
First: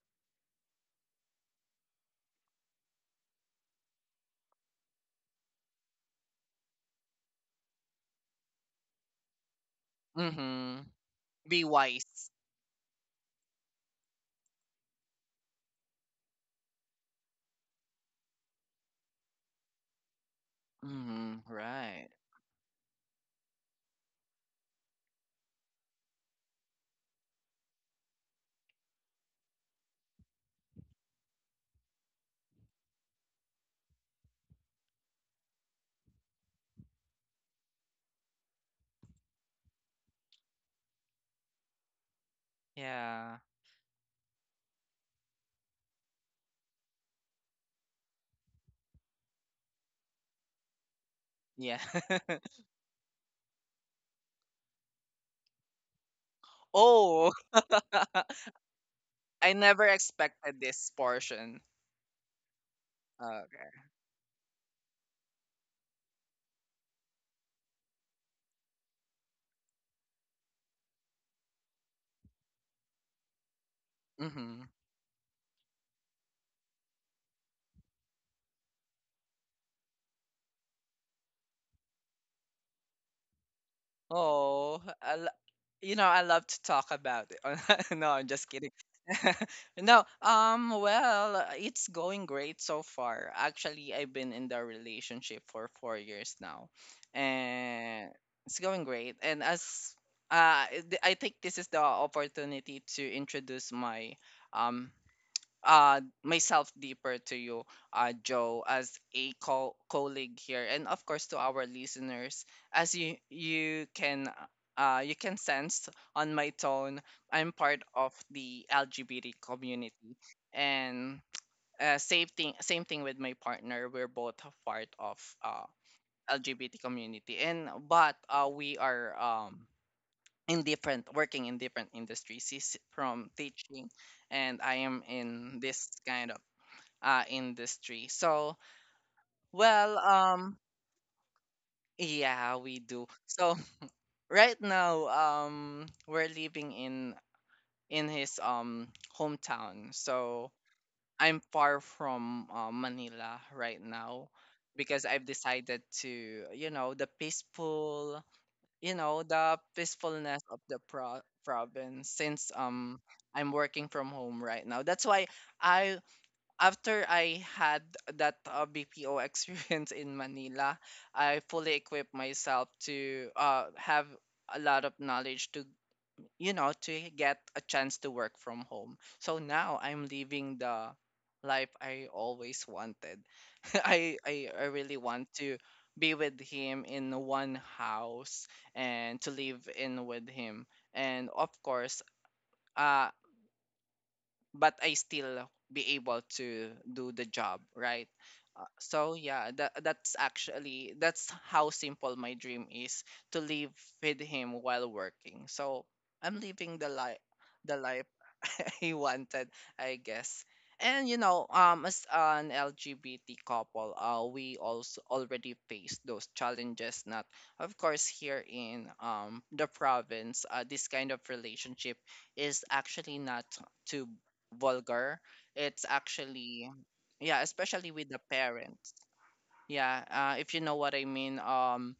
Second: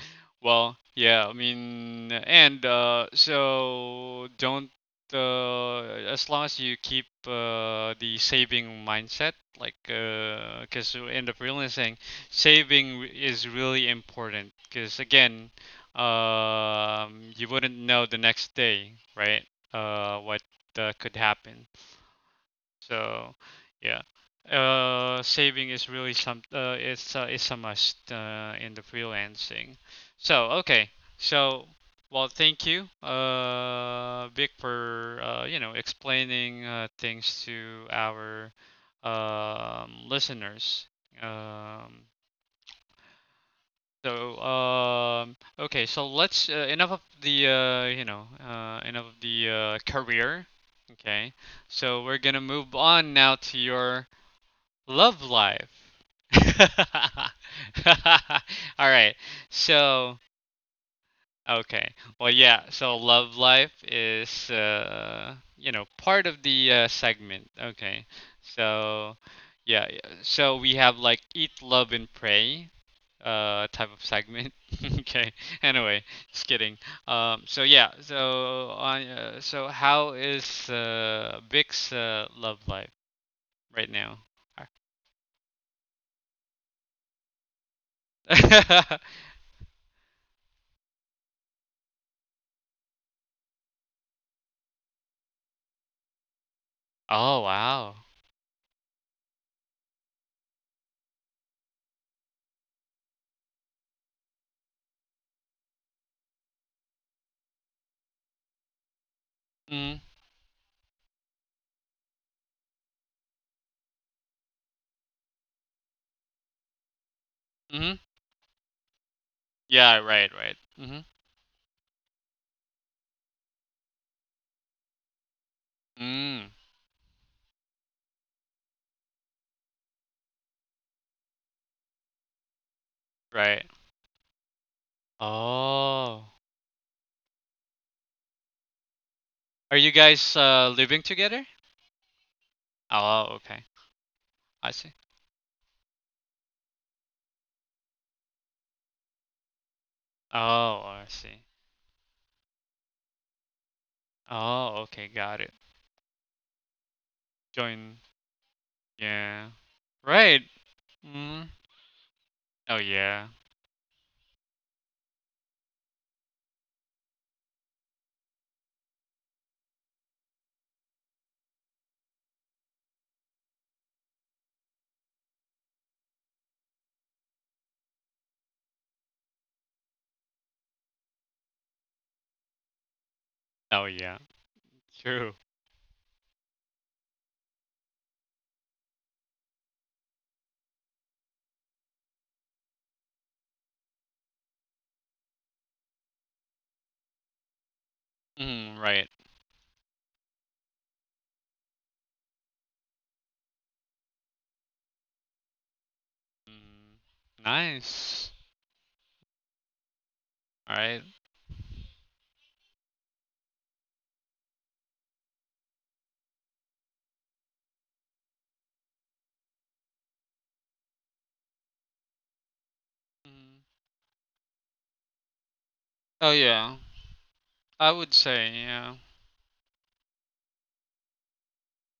A: Well, yeah, I mean, and don't, uh, as long as you keep the saving mindset, like,
B: Mm-hmm.
A: because you end up
B: Be
A: realizing
B: wise.
A: saving is really important. Because again, you wouldn't know the next day, right? What could
B: Mhm,
A: happen.
B: right.
A: So, yeah, saving is really some. It's a must in the freelancing. So okay, so well, thank you, Vic, for explaining things to our listeners. Um,
B: Yeah.
A: okay, so let's enough of the career. Okay,
B: Yeah.
A: so we're gonna move
B: [LAUGHS]
A: on now to your love life. [LAUGHS]
B: Oh,
A: All
B: [LAUGHS]
A: right.
B: I never
A: So,
B: expected this portion.
A: okay. Well, yeah. So, love life
B: Okay.
A: is, part of the segment. Okay. So, yeah, yeah. So, we have like eat, love, and pray type of segment.
B: Hmm.
A: [LAUGHS] Okay, anyway, just kidding. So how is Vic's love life right now?
B: Oh, you know, I love to talk about it. [LAUGHS] No, I'm just kidding.
A: [LAUGHS]
B: [LAUGHS] No, well, it's going great so far. Actually, I've been in the relationship for 4 years now,
A: Oh, wow.
B: and it's going great. And as I think this is the opportunity to introduce my um myself deeper to you, Joe, as a
A: Mhm,
B: colleague here, and of course to our listeners. As you can you can sense on my tone, I'm part
A: mhm.
B: of the LGBT
A: Yeah,
B: community,
A: right, right. Mhm.
B: and same thing with my partner. We're both a part of uh
A: Mm,
B: LGBT community, and but we are in different working in different industries. He's from
A: right.
B: teaching, and I am in this kind
A: Oh.
B: of industry. So,
A: Are you
B: well,
A: guys, living together?
B: yeah, we do.
A: Oh,
B: So
A: okay.
B: [LAUGHS] right
A: I see.
B: now, we're living in his hometown. So
A: Oh, I
B: I'm
A: see.
B: far from Manila right now,
A: Oh,
B: because
A: okay,
B: I've
A: got it.
B: decided to, you know, the
A: Join.
B: peaceful, you know,
A: Yeah.
B: the
A: Right.
B: peacefulness of the
A: Mhm.
B: province, since
A: Oh, yeah.
B: I'm working from home right now. That's why I, after I had that BPO [LAUGHS] experience in Manila, I fully equipped myself to have a lot of knowledge to, you know, to get a chance to work from home. So now I'm living the life I always wanted. [LAUGHS]
A: Oh,
B: I,
A: yeah.
B: I, I really want
A: True.
B: to be with him in one house, and to live in with him. And of course, uh, but I still be able to do the job, right?
A: Mm, right.
B: So yeah, that that's actually that's how simple my dream is, to live with him while working. So I'm living
A: Mm.
B: the life
A: Nice.
B: he wanted, I guess.
A: Alright.
B: And you know, as an LGBT couple, we also already faced those challenges. Not, of course, here in the province, this kind of relationship is actually not
A: Mm.
B: too vulgar. It's
A: Oh,
B: actually,
A: yeah.
B: yeah, especially
A: I
B: with
A: would
B: the
A: say,
B: parents.
A: yeah.
B: Yeah, if you know what I mean.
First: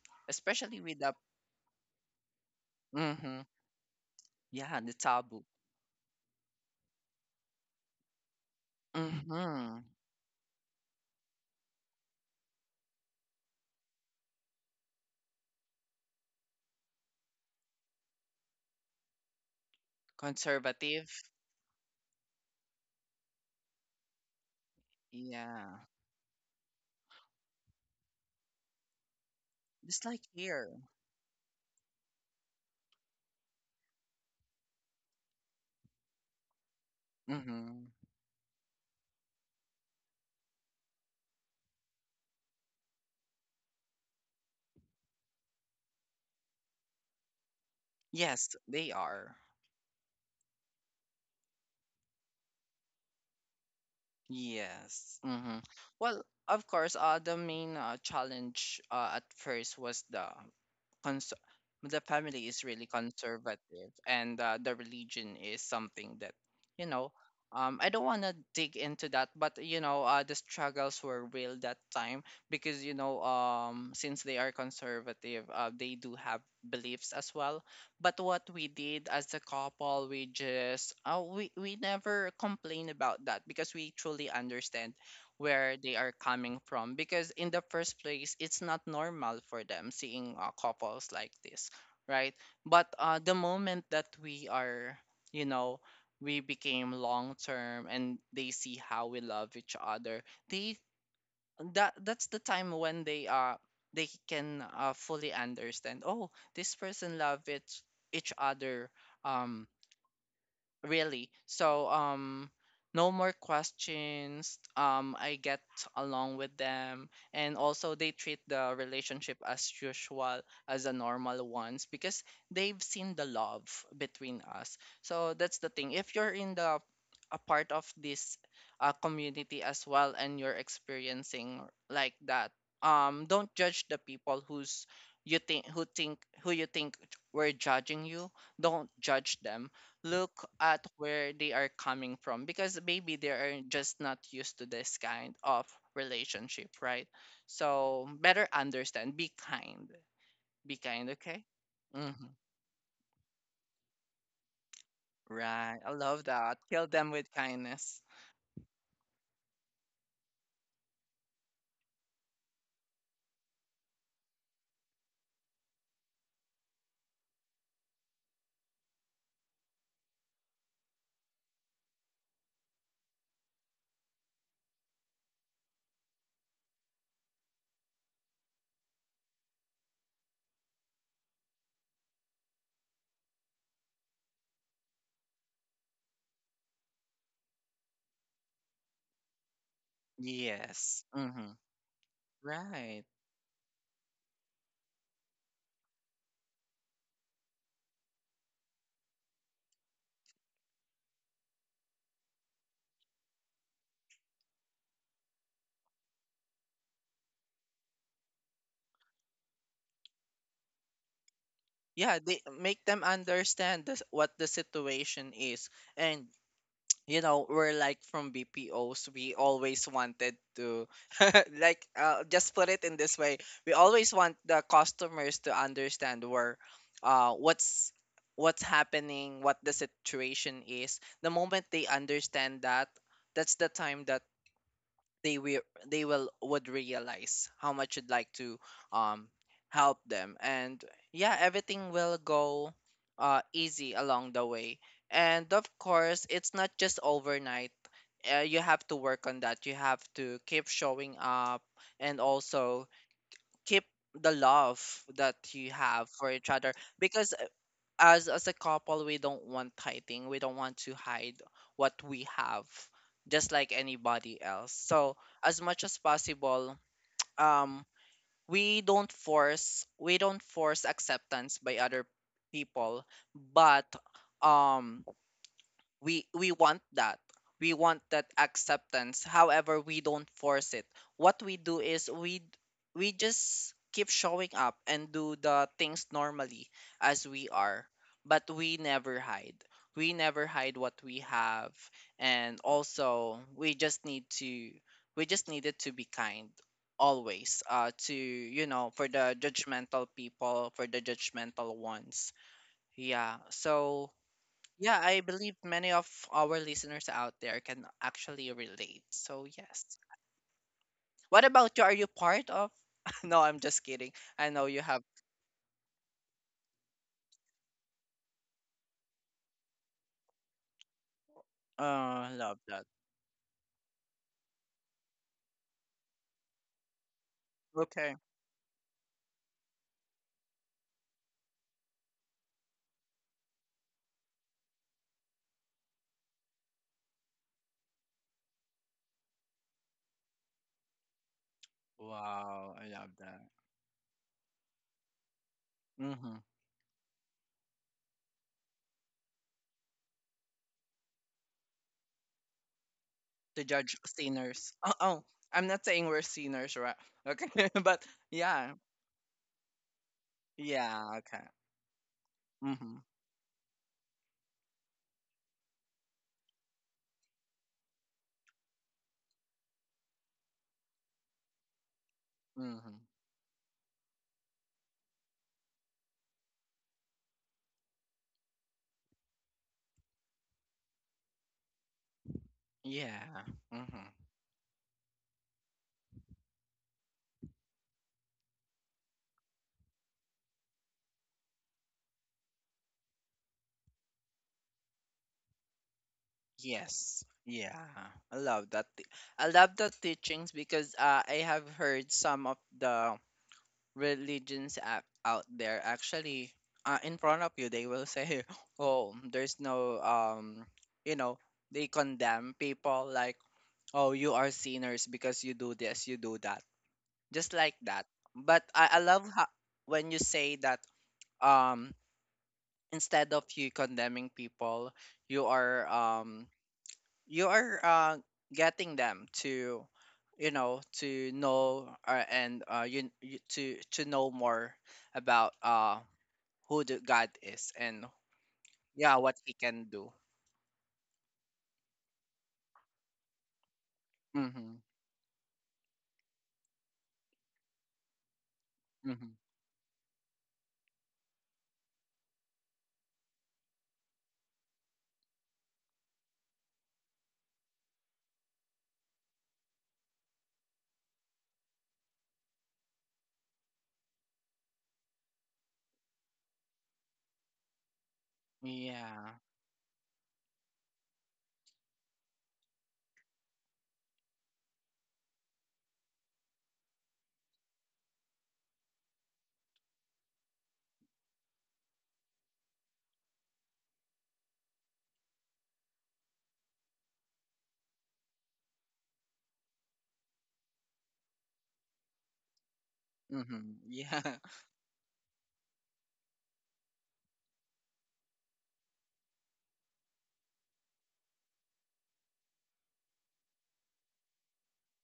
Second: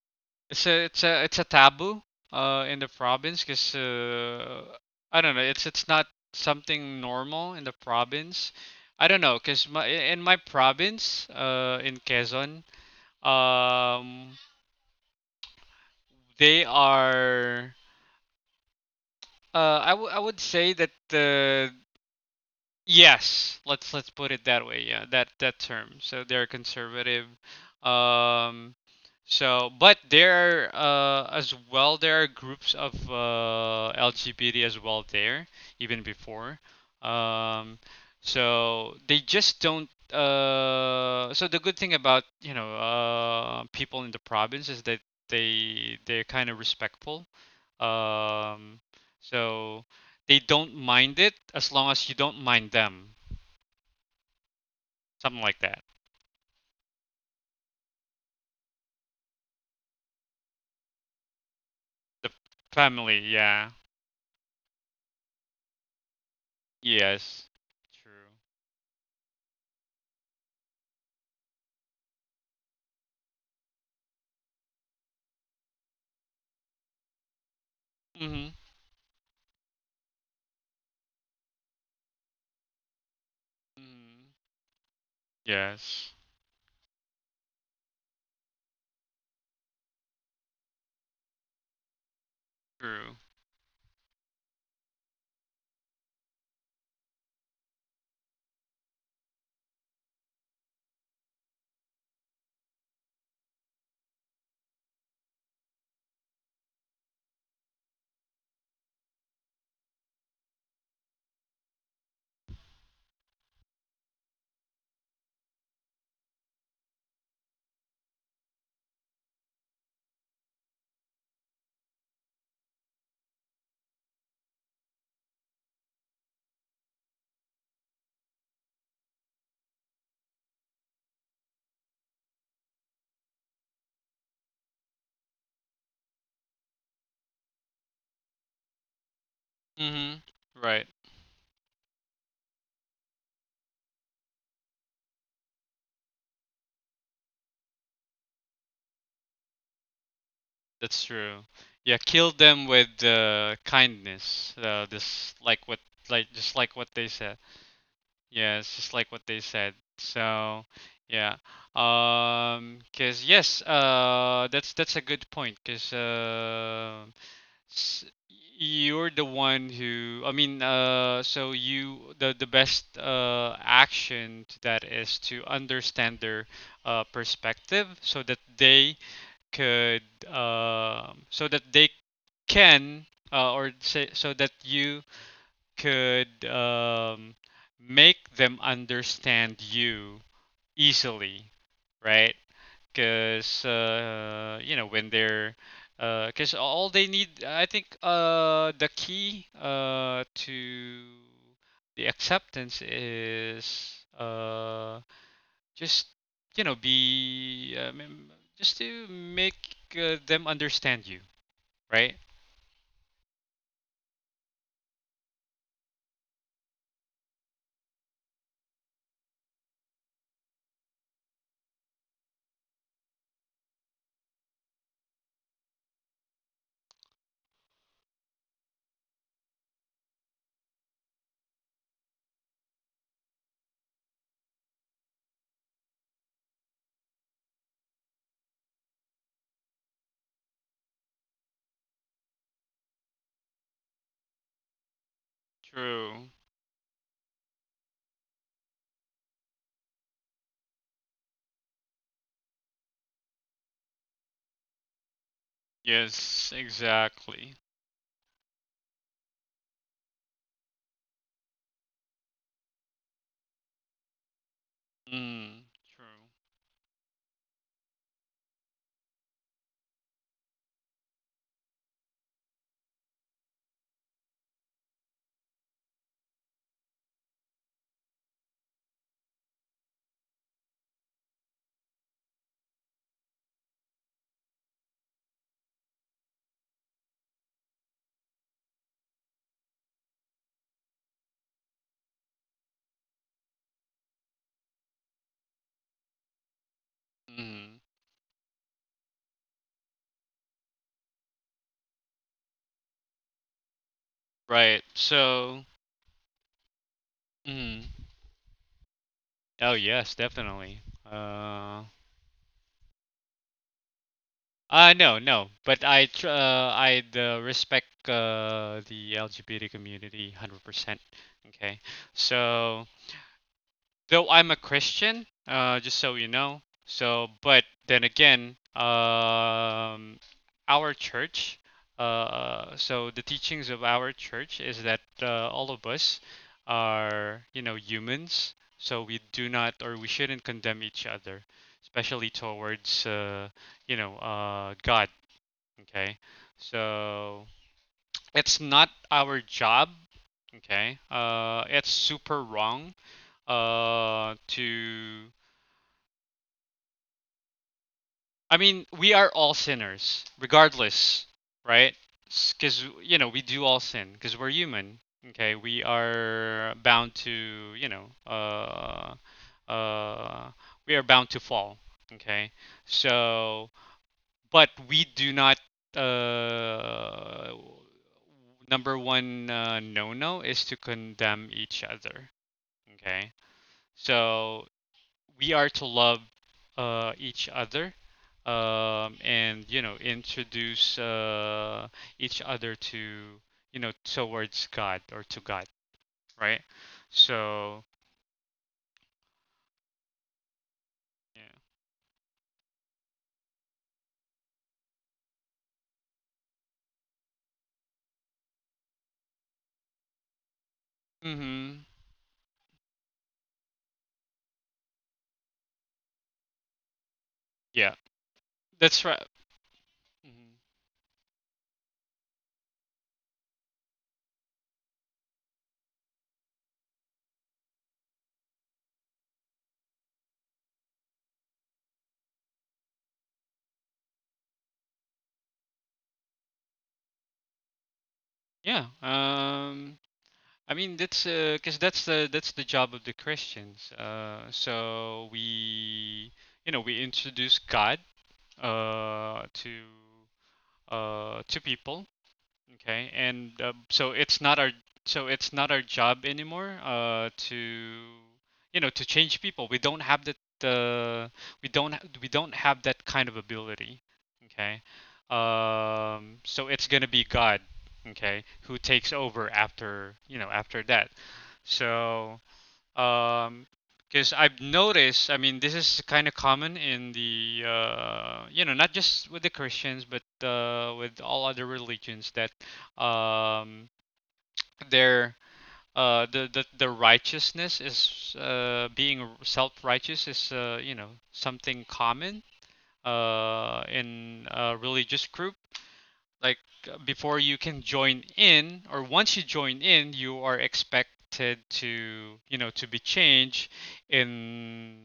A: It's
B: Especially with the,
A: a taboo in the
B: mm-hmm,
A: province because
B: yeah, the
A: I don't know,
B: taboo.
A: it's not something normal in the province. I don't know, because
B: Mm-hmm.
A: my in my province in Quezon, um they are I, I would say that,
B: Conservative.
A: yes, let's put it that way. Yeah, that that
B: Yeah.
A: term. So they're conservative. Um, so but
B: Just like
A: there are,
B: here.
A: as well there are groups of LGBT as well there even before. Um,
B: Hmm.
A: so they just don't. So the good thing about people in the province is that they're kind of respectful.
B: Yes,
A: Um,
B: they are.
A: so they don't mind it as long as you don't mind them.
B: Yes.
A: Something like
B: Hmm.
A: that.
B: Well, of course, the main challenge at first was the cons- the
A: The
B: family is really
A: family, yeah.
B: conservative, and the religion is something that you know.
A: Yes.
B: I don't
A: True.
B: want to dig into that, but you know, the struggles were real that time, because you know, since they are conservative, they do have beliefs as well. But
A: Mm-hmm.
B: what we did as a couple, we just we never complain about that, because we
A: Mm-hmm.
B: truly understand where they
A: Yes.
B: are coming from. Because in the first place, it's not normal for them seeing couples like this, right? But
A: True.
B: the moment that we are, you know, we became long term, and they see how we love each other, they that's the time when they can fully understand. Oh, this person love it each other, um really. So, no more questions. I get along with them, and also they treat the relationship as usual, as a normal ones, because they've seen the love between us. So that's the thing. If you're in the a part of this community as well, and you're experiencing like that, don't judge the people who you think were judging you. Don't judge them.
A: Mm-hmm.
B: Look at
A: Right.
B: where they are coming from, because maybe they are just not used to this kind of relationship, right? So better understand. Be kind. Be
A: That's
B: kind,
A: true.
B: okay?
A: Yeah,
B: Hmm.
A: kill them with kindness. Just like what,
B: Right. I love
A: like just
B: that.
A: like
B: Kill
A: what they
B: them with
A: said.
B: kindness.
A: Yes, just like what they said. So, yeah. Cause yes, that's a good point. S- you're the one who, you, the best action to that is to understand their perspective so that they could so that they can, or say so that you could make them understand you
B: Yes.
A: easily,
B: Hmm.
A: right?
B: Right.
A: Because when they're because all they need, I think, the key to the acceptance is just you know be, I mean, just to make them understand you, right.
B: Yeah, they make them understand this, what the situation is, and we're like from BPOs, we always wanted to [LAUGHS] like, just put it in this way. We always want the customers to understand where, uh, what's what's happening, what the situation is. The moment they understand that, that's the time that they will they will would realize how much you'd like to um help them, and, yeah, everything will go easy along the way. And of course,
A: True.
B: it's not just overnight. You have to work on that. You have to keep showing up, and also keep the love that you have for each
A: Yes,
B: other, because
A: exactly.
B: as a couple, we don't want hiding we don't want to hide what we have, just like anybody else, so as
A: Mm,
B: much as
A: true.
B: possible, um we don't force acceptance by other people. But um we want that acceptance, however we don't force it. What we do is, we just keep showing up and do the things normally, as we are, but we never hide what we have. And also, we just needed to be kind always,
A: Mm,
B: to you know for the judgmental ones, yeah. So,
A: right
B: yeah, I believe
A: so.
B: many of our listeners out there can
A: Mm,
B: actually relate. So,
A: oh
B: yes.
A: yes, definitely,
B: What about
A: uh,
B: you? Are you part of? [LAUGHS] No, I'm just kidding. I know you
A: uh,
B: have.
A: no, no, but I tr- I respect the LGBT community 100%. Okay,
B: Oh, I love that.
A: so though I'm a Christian, just so you know, so but then
B: Okay.
A: again, our church, the teachings of our church is that all of us are, humans, so we do not or we shouldn't condemn each other, especially
B: Wow, I
A: towards,
B: love that.
A: God. Okay.
B: Mm-hmm.
A: So it's not our job. Okay. It's super wrong.
B: To judge sinners. Oh,
A: To
B: oh, I'm not saying we're sinners, right? Okay, [LAUGHS] but
A: I
B: yeah,
A: mean, we are all sinners,
B: yeah,
A: regardless,
B: okay.
A: right? Because
B: Mm-hmm.
A: you know we do all sin because we're human. Okay, we are bound to uh, we are bound to fall. Okay,
B: Mm-hmm.
A: so but we do not. Uh, Number one no no is to condemn each other. Okay,
B: Yeah. Mm-hmm.
A: so we are to love each other, and you know introduce each other to you know towards God or to God, right?
B: Yes. Yeah.
A: So
B: I love that. I love the teachings, because I have heard some of the religions out there, actually, in front of you they will say, [LAUGHS] "Oh, there's no you
A: yeah,
B: know, they condemn people, like, "Oh, you are sinners because you do this, you do that." Just like
A: yeah,
B: that. But I
A: that's right.
B: love how, when you
A: Mhm.
B: say that, um instead of you condemning people, you are you are uh, getting them to, to know, and, you to know more about, who the god is, and,
A: Yeah,
B: yeah, what he can
A: um,
B: do.
A: I mean that's because that's the job of the Christians. Uh,
B: Mm-hmm,
A: so we you know we introduce God
B: mm-hmm.
A: uh, to to people. Okay, and so it's not our job anymore to you know to change people. We don't have that we don't have that kind of ability. Okay, so it's gonna be God. Okay, who takes
B: Yeah,
A: over after you know after that. So um, because I've noticed, I mean, this is kind of common in the, you know, not just with the Christians, but with all other religions that um, their the righteousness is being self-righteous is you know something common
B: mm-hmm. Yeah.
A: in a religious group like before you can join in or once you join in you are expected to you know to be changed in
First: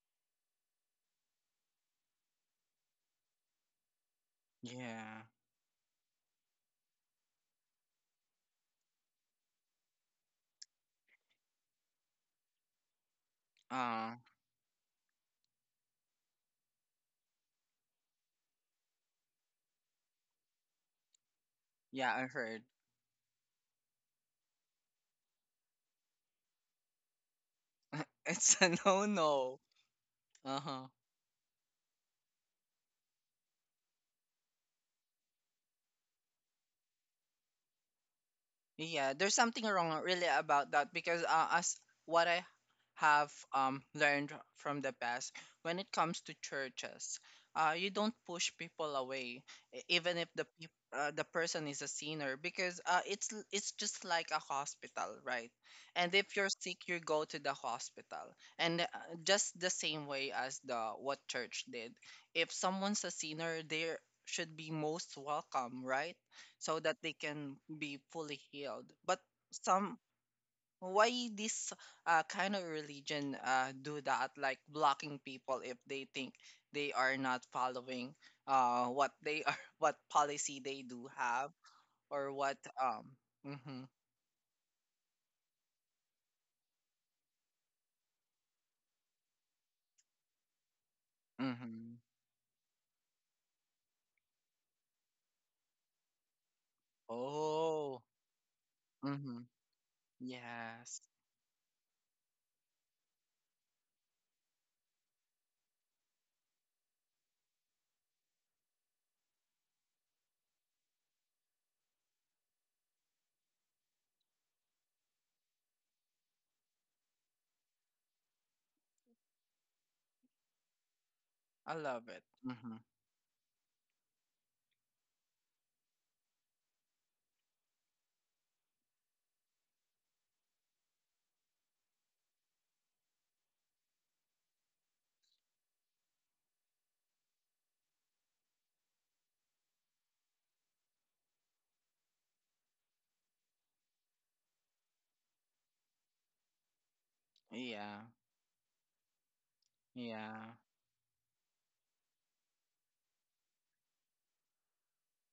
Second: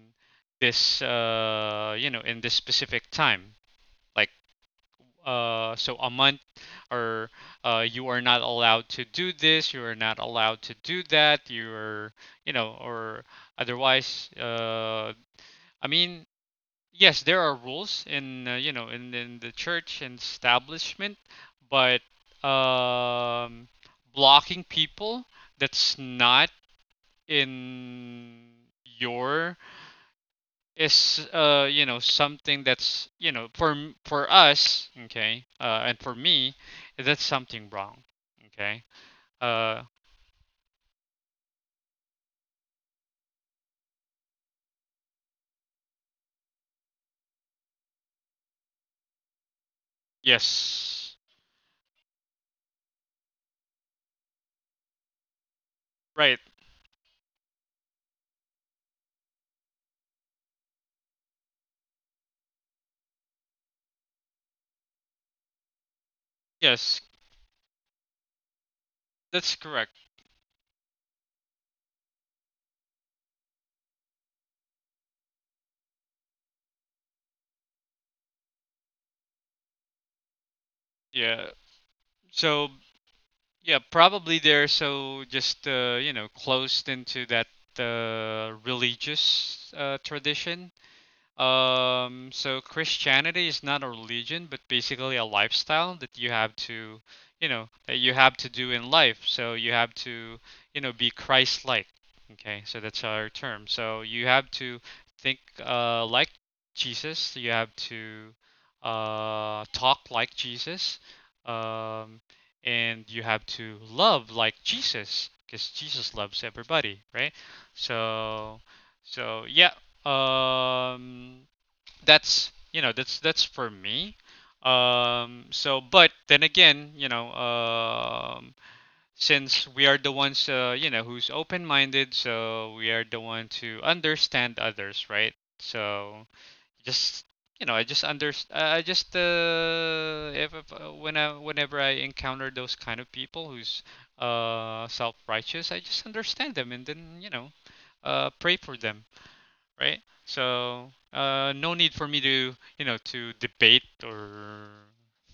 A: this in this specific time like
B: [LAUGHS] Yeah,
A: so a month or you are not allowed to do this, you are not allowed to do that, you're you know or
B: uh
A: otherwise i mean yes, there are rules in you know in the church and establishment, but
B: yeah, I heard.
A: um, blocking people, that's not
B: [LAUGHS]
A: in
B: It's a no
A: your
B: no. Uh-huh.
A: is you know something that's you know for for us, okay, and for me, that's something wrong. Okay.
B: Yeah, there's something
A: uh
B: wrong really about that, because as what I have learned from the past, when it comes to churches, you don't push people away, even if
A: yes
B: the person is a sinner, because it's just like a hospital, right? And if
A: right
B: you're sick, you go to the hospital, and, just the same way as the what church did. If someone's a sinner, they should be most welcome, right? So that
A: yes
B: they can be fully healed. But
A: that's correct.
B: some, why this kind of religion do that, like blocking people if they think they are not following, what they are, [LAUGHS] what policy they do
A: yeah
B: have, or what
A: so
B: um.
A: Yeah,
B: Mm-hmm,
A: probably they're so just you know closed into that religious tradition.
B: mm-hmm.
A: So Christianity is not a religion, but basically a lifestyle that you have to, you know, that
B: Oh.
A: you have to do in life.
B: Mm-hmm.
A: So you have to, you know,
B: Yes,
A: be Christ-like. Okay, so that's our term. So you have to think like Jesus. You have to talk like Jesus, um, and you have to love like Jesus, because Jesus loves everybody, right? So. So yeah, um,
B: I love it.
A: that's
B: Mm-hmm.
A: that's for me. So but then again, since we are the ones you know who's open-minded, so we are the one to understand others, right? So just you know, I just if when I, whenever I encounter those kind of people who's self-righteous, I just understand them and then you know,
B: Yeah.
A: pray for them, right?
B: Yeah.
A: So no need for me to you know to debate or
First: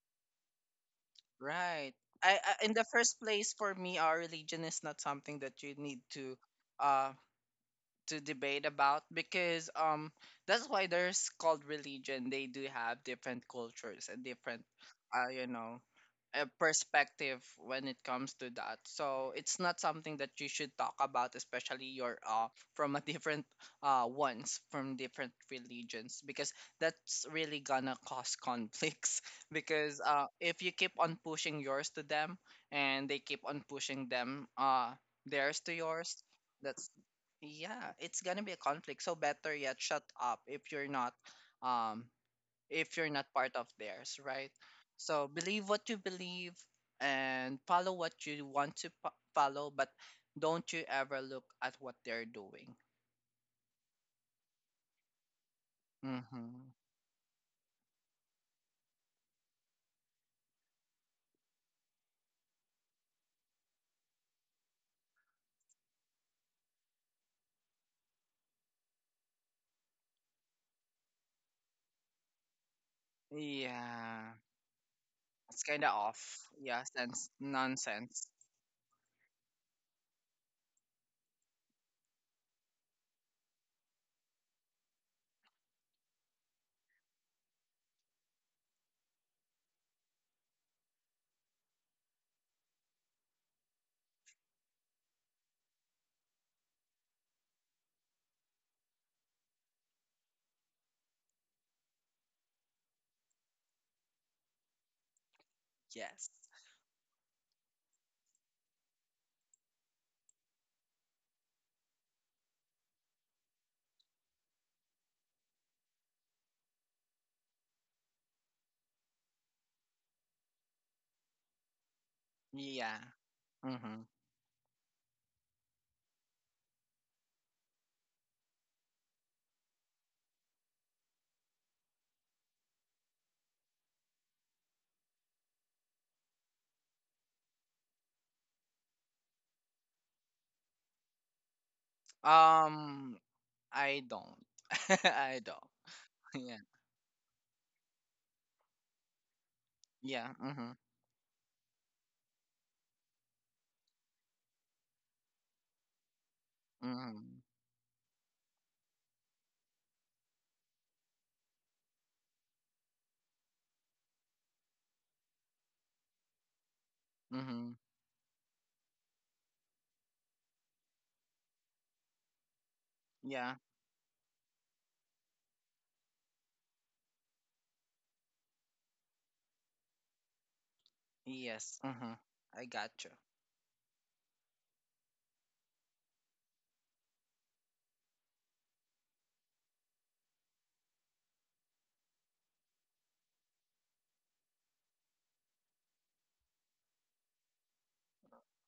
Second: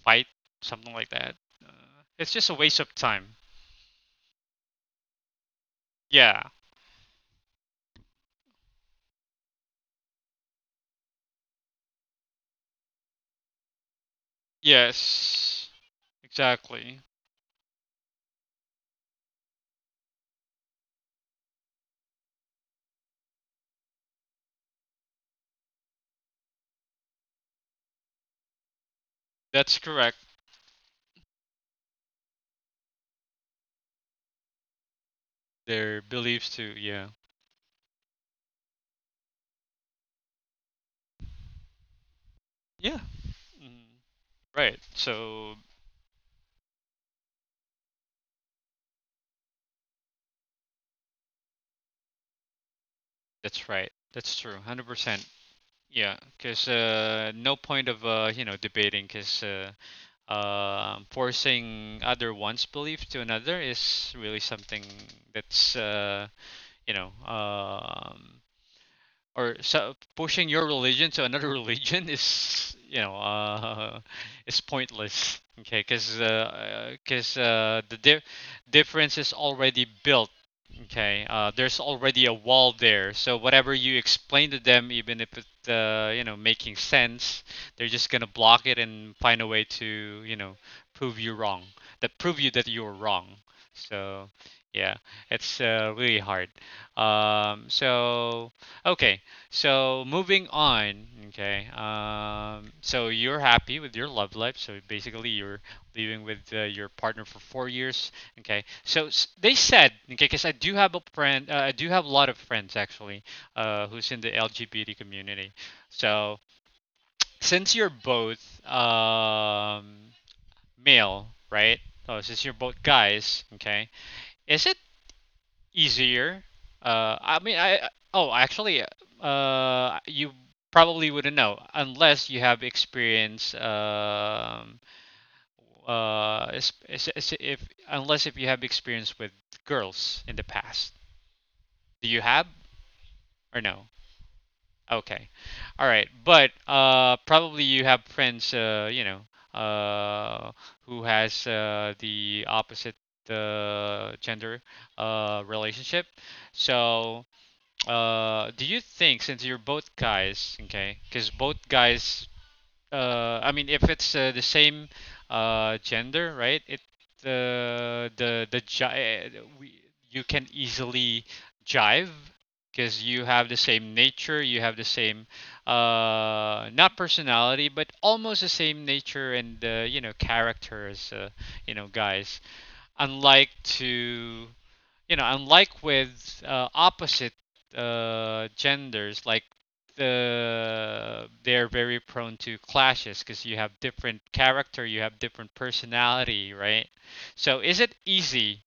A: fight something like that.
B: Right.
A: It's
B: I,
A: just a
B: I in
A: waste
B: the
A: of
B: first
A: time.
B: place, for me, our religion is not something that you need,
A: Yeah.
B: uh to debate about, because that's why there's called religion. They do have different cultures, and different, uh, you
A: Yes.
B: know
A: Exactly.
B: perspective, when it comes to that. So it's not something that you should talk about, especially you're, from a different, ones from different religions, because that's really gonna cause conflicts. [LAUGHS]
A: That's
B: Because,
A: correct.
B: if you keep on pushing yours to them, and they keep on pushing them theirs to
A: Their
B: yours,
A: beliefs too.
B: that's
A: Yeah.
B: yeah, it's gonna be a conflict. So, better yet, shut up if um if
A: Yeah.
B: you're not part of
A: Mm.
B: theirs, right?
A: Right.
B: So,
A: So
B: believe what you believe, and follow what you want to follow, but don't you ever look at what they're doing.
A: that's right. That's true. 100%. Yeah. Because
B: Mm-hmm.
A: no point of you know debating. Because forcing other one's belief to another is really something that's you know, um, or so pushing your religion to another [LAUGHS] religion is,
B: Yeah,
A: is pointless.
B: it's
A: Okay,
B: kind of
A: because
B: off, yeah, sense nonsense.
A: difference is already built. Okay, there's already a wall there, so whatever you explain to them, even if it's you know making sense, they're just gonna block it and find a way to you know prove you wrong, that you're wrong. So yeah, it's really hard. Um, so okay, so moving on. Okay, so you're happy with your love life. So basically, you're living
B: Yes.
A: with your partner for 4 years. Okay, they said, okay, because I do have a friend, I do have a lot of friends actually, who's in the LGBT community. So since you're both um, male, right? So since you're both
B: Yeah.
A: guys, okay,
B: Mm-hmm.
A: is it easier? Uh, I mean, I I- oh, actually, you probably wouldn't know unless you have experience. Is if Unless if you have experience with girls in the past. Do you have
B: um
A: or no?
B: I don't. [LAUGHS]
A: Okay,
B: I don't.
A: all right. But
B: Yeah,
A: probably you have friends,
B: yeah.
A: uh,
B: Mm-hmm.
A: who has the opposite gender relationship. So
B: Mm-hmm.
A: do you think, since you're both guys, okay, because both guys, I mean, if it's the same gender, right? It
B: Mm-hmm.
A: the gi- we, you can easily jive because you have
B: Yeah.
A: the same nature, you have the same not personality, but almost the same nature and you know character as you
B: Yes.
A: know
B: Mm-hmm.
A: guys.
B: I got you.
A: Unlike to you know, unlike with opposite genders, like they're very prone to clashes because you have different character, you have different personality, right? So is it easy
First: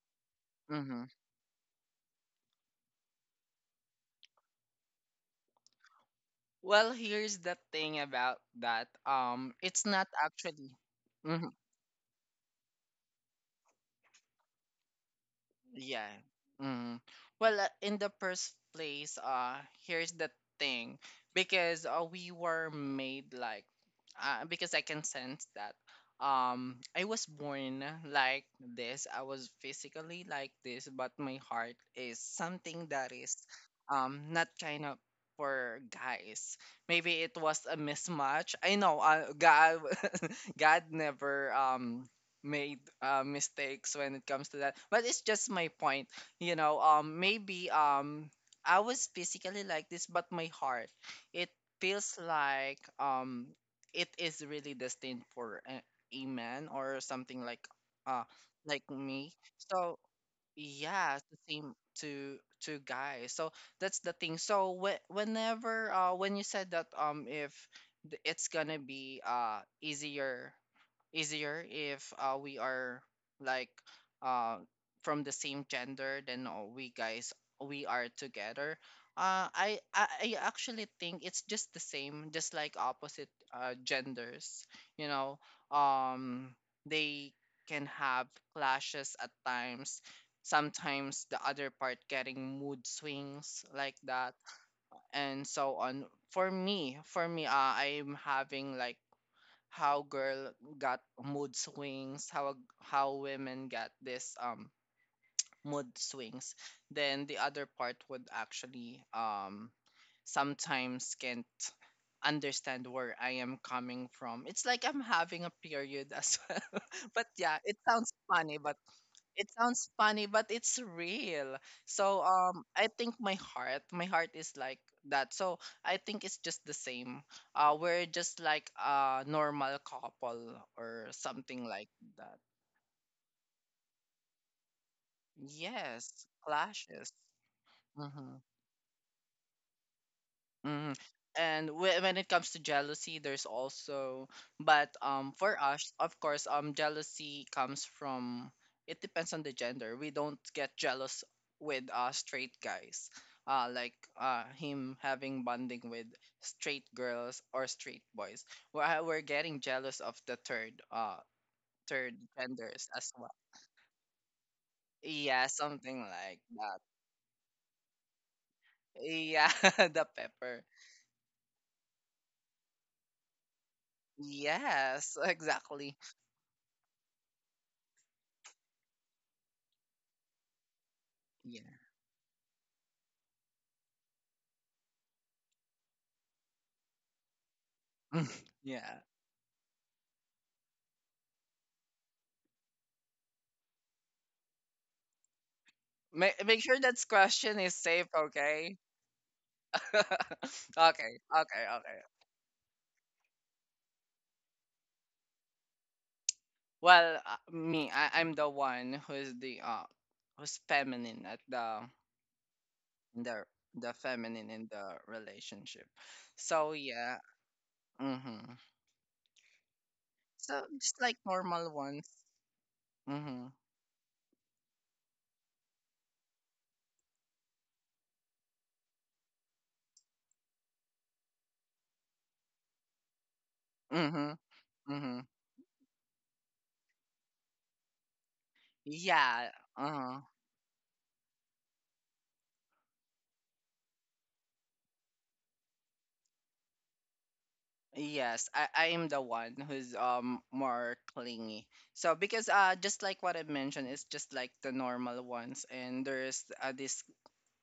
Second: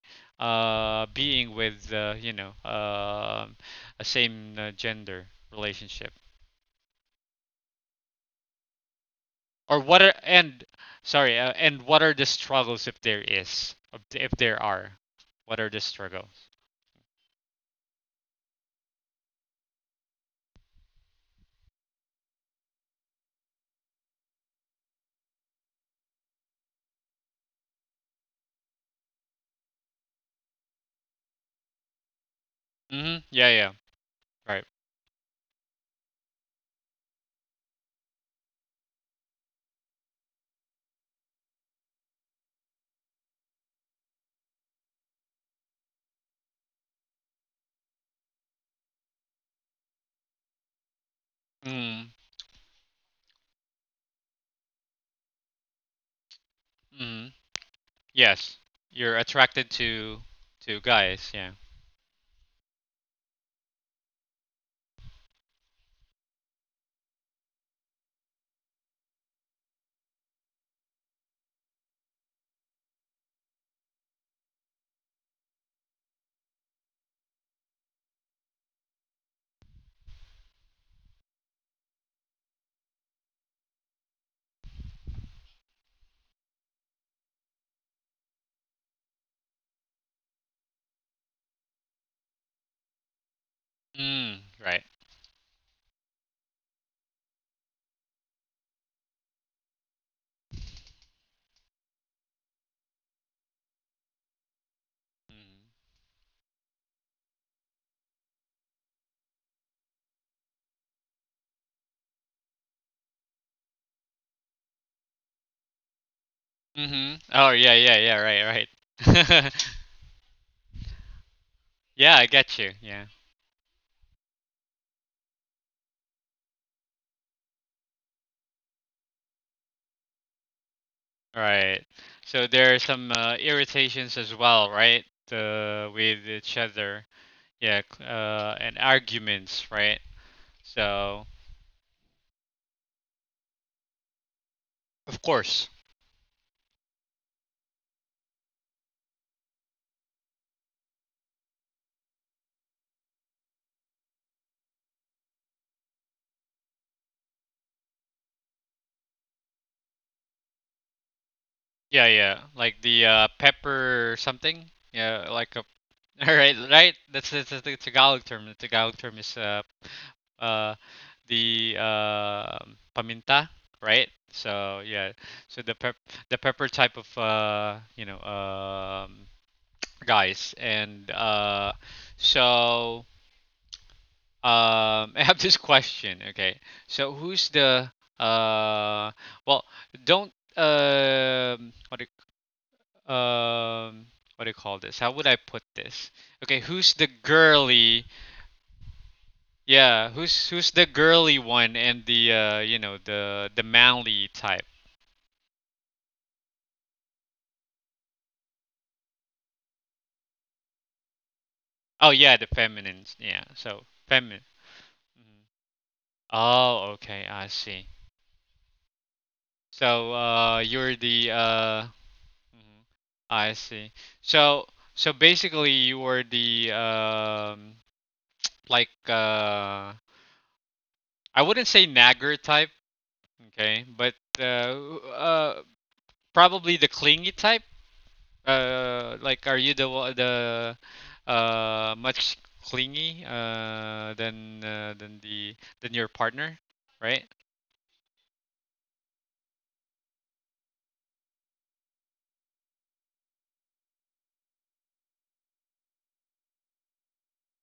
B: Mm-hmm.
A: being with a same gender relationship?
B: Well, here's the thing about that.
A: Or
B: It's
A: what
B: not
A: are and
B: actually.
A: sorry, and what are the struggles if there is, if there are? What are the
B: Yeah.
A: struggles?
B: Mm. Well, in the first place, here's the thing, because we were made like, because I can sense that, I was born like this. I was physically like this, but my heart is something that
A: Mm-hmm.
B: is,
A: Yeah, yeah,
B: not
A: right.
B: kind of for guys. Maybe it was a mismatch. I know, God never made mistakes when it comes to that. But it's just my point. Maybe I was physically like this, but my heart, it
A: Mm-hmm.
B: feels like it is really destined for a man, or something uh
A: Yes,
B: like
A: you're
B: me.
A: attracted
B: So
A: to
B: yeah, it's
A: guys.
B: the
A: Yeah.
B: same to guys. So that's the thing. So, whenever when you said that, if it's gonna be easier, if we are, like, uh from the same gender, then, we guys, we are together. I actually think it's just the same, just like opposite, genders. You know, um, they can have clashes at times. Sometimes the other part getting mood swings, like that,
A: Mm, right.
B: and so on. For me, I'm having, like, how girl got mood swings, how women get this mood swings, then the other part would actually sometimes can't understand where I am coming from. It's like I'm having a period, as [LAUGHS] well.
A: Mm. Mhm.
B: But,
A: Oh
B: yeah,
A: yeah, yeah, yeah. Right,
B: it
A: right.
B: sounds funny, but it's real.
A: [LAUGHS] yeah,
B: So,
A: I get you.
B: I
A: Yeah.
B: think my heart is like that. So I think it's just the same. We're just like a normal couple, or something
A: Right.
B: like that.
A: So there are some irritations as well, right?
B: Yes,
A: With each other.
B: clashes.
A: Yeah.
B: Mm-hmm.
A: And arguments, right?
B: Mm.
A: So
B: And when it comes to jealousy, there's also. But
A: of
B: for
A: course.
B: us, of course, jealousy comes from, it depends on the gender. We don't get jealous with, straight guys, like, him having bonding with straight girls or straight boys. We're getting jealous of
A: Yeah,
B: third
A: yeah. Like
B: genders
A: the
B: as well.
A: pepper something. Yeah,
B: Yeah,
A: like a.
B: something
A: [LAUGHS] All
B: like
A: right,
B: that.
A: right. That's the Tagalog term. The Tagalog term is
B: Yeah, [LAUGHS] the pepper.
A: uh, the paminta, right? So yeah,
B: Yes,
A: so
B: exactly.
A: the pepper type of guys, and
B: Yeah.
A: so [LAUGHS] I have this question. Okay, so who's the
B: [LAUGHS]
A: uh,
B: Yeah.
A: well, don't um, what do you call this? How would I put this? Okay,
B: Make
A: who's
B: sure
A: the
B: that question is
A: girly
B: safe, okay?
A: yeah,
B: [LAUGHS] Okay,
A: who's the girly
B: okay,
A: one
B: okay.
A: and the you know the manly type?
B: Well, me, I'm the one who's the who's feminine at
A: Oh yeah, the feminine. Yeah,
B: the
A: so
B: the
A: feminine.
B: feminine in the
A: Mhm.
B: relationship.
A: Oh,
B: So
A: okay,
B: yeah,
A: I see.
B: mm-hmm.
A: So
B: So,
A: you're
B: just like
A: the
B: normal ones.
A: mhm, I
B: Mm-hmm.
A: see. So so basically you were the like I wouldn't say nagger type, okay, but
B: Mm-hmm.
A: uh,
B: Mm-hmm.
A: uh probably the clingy type. Like,
B: Yeah.
A: are you the one-
B: Uh-huh.
A: the much clingy than the than your partner, right?
B: Yes, I am the one who's more clingy. So, because, just like what I mentioned, it's just like the normal ones, and there's, this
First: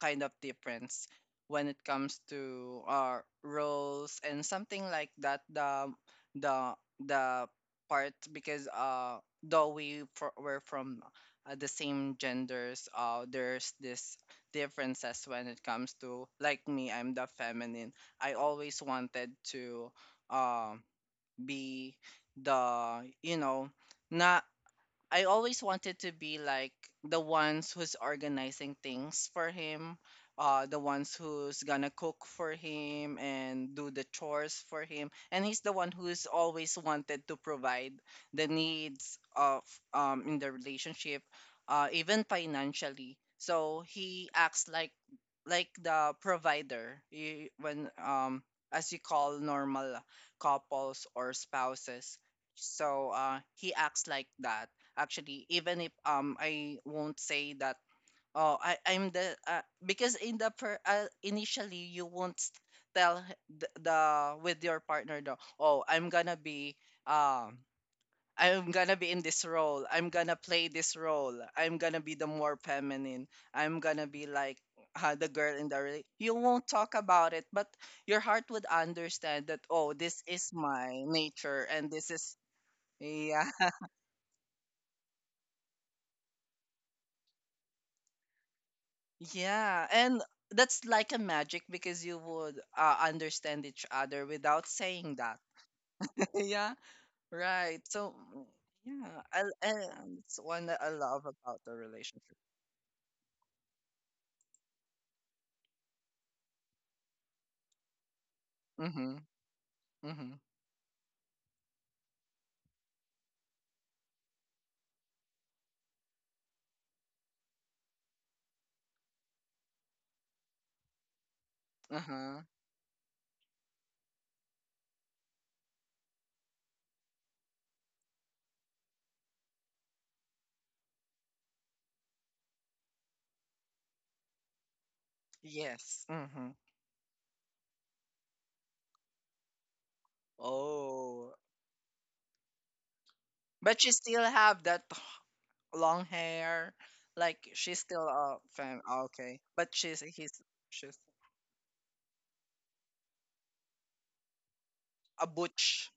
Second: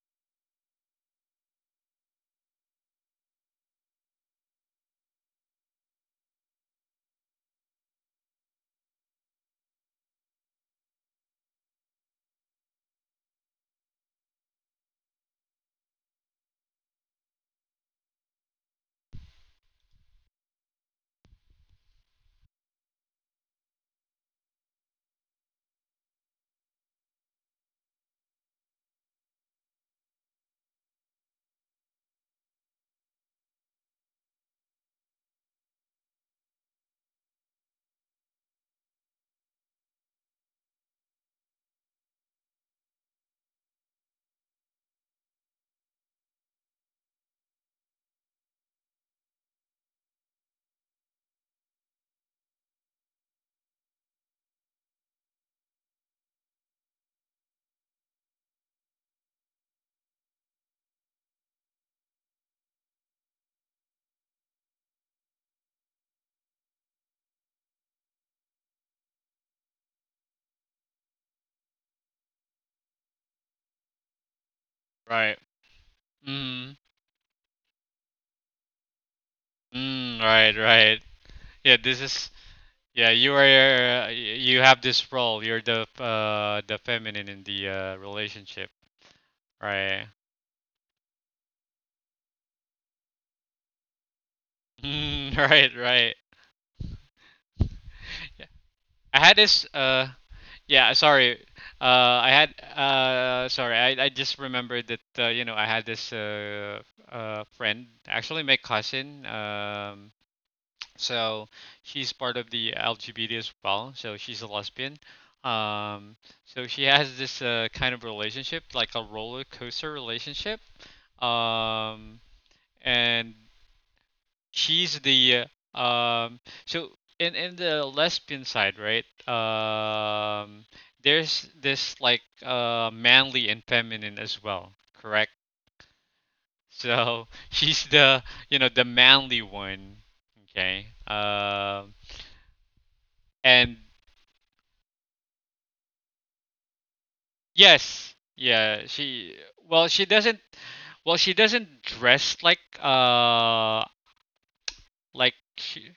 B: kind of difference when it comes to our roles, and something like that, the the the part, because though we were from, the same genders, there's this differences when it comes to, like, me, I'm the feminine. I always wanted to um be the not. I always wanted to be like the ones who's organizing things for him, the ones who's gonna cook for him and do the chores for him. And he's the one who's always wanted to provide the needs of in the relationship, even financially. So he acts like the provider you, when as you call normal couples or spouses. So, he acts like that, actually, even if I won't say that, oh, I'm the because in the initially you won't tell the with your partner, though, oh, um I'm gonna be in this role. I'm gonna play this role. I'm gonna be the more feminine. I'm gonna be like, the
A: Right.
B: girl in the You won't
A: Mm,
B: talk about it, but your heart would understand that, oh,
A: mm,
B: this is
A: right,
B: my
A: right.
B: nature,
A: Yeah,
B: and
A: this
B: this
A: is
B: is,
A: yeah. You are
B: yeah.
A: you have this role. You're the feminine in the relationship,
B: Yeah,
A: right?
B: and that's like a magic, because you would, understand each other without saying that.
A: Mm, [LAUGHS] right, right.
B: [LAUGHS] Yeah, right. So, mm,
A: Yeah.
B: yeah.
A: I had this
B: And it's one that I
A: Yeah,
B: love
A: sorry.
B: about the
A: I
B: relationship.
A: had sorry. I just remembered that you know I had this friend, actually my
B: Mm-hmm.
A: cousin.
B: Mm-hmm.
A: So she's part of the LGBT as well. So she's a lesbian. Um, so she has this kind of relationship, like a roller coaster relationship. Um,
B: Uh-huh.
A: and she's the uh, um so in the lesbian side, right? There's this like manly and feminine as well, correct?
B: Yes. Mm-hmm.
A: So [LAUGHS] she's the you know the manly one, okay,
B: Oh,
A: and
B: but she still have that long hair. Like she's still
A: yes
B: a fan.
A: yeah
B: Oh,
A: she
B: okay, but
A: well she doesn't
B: she's
A: well she doesn't dress like
B: a
A: like
B: butch.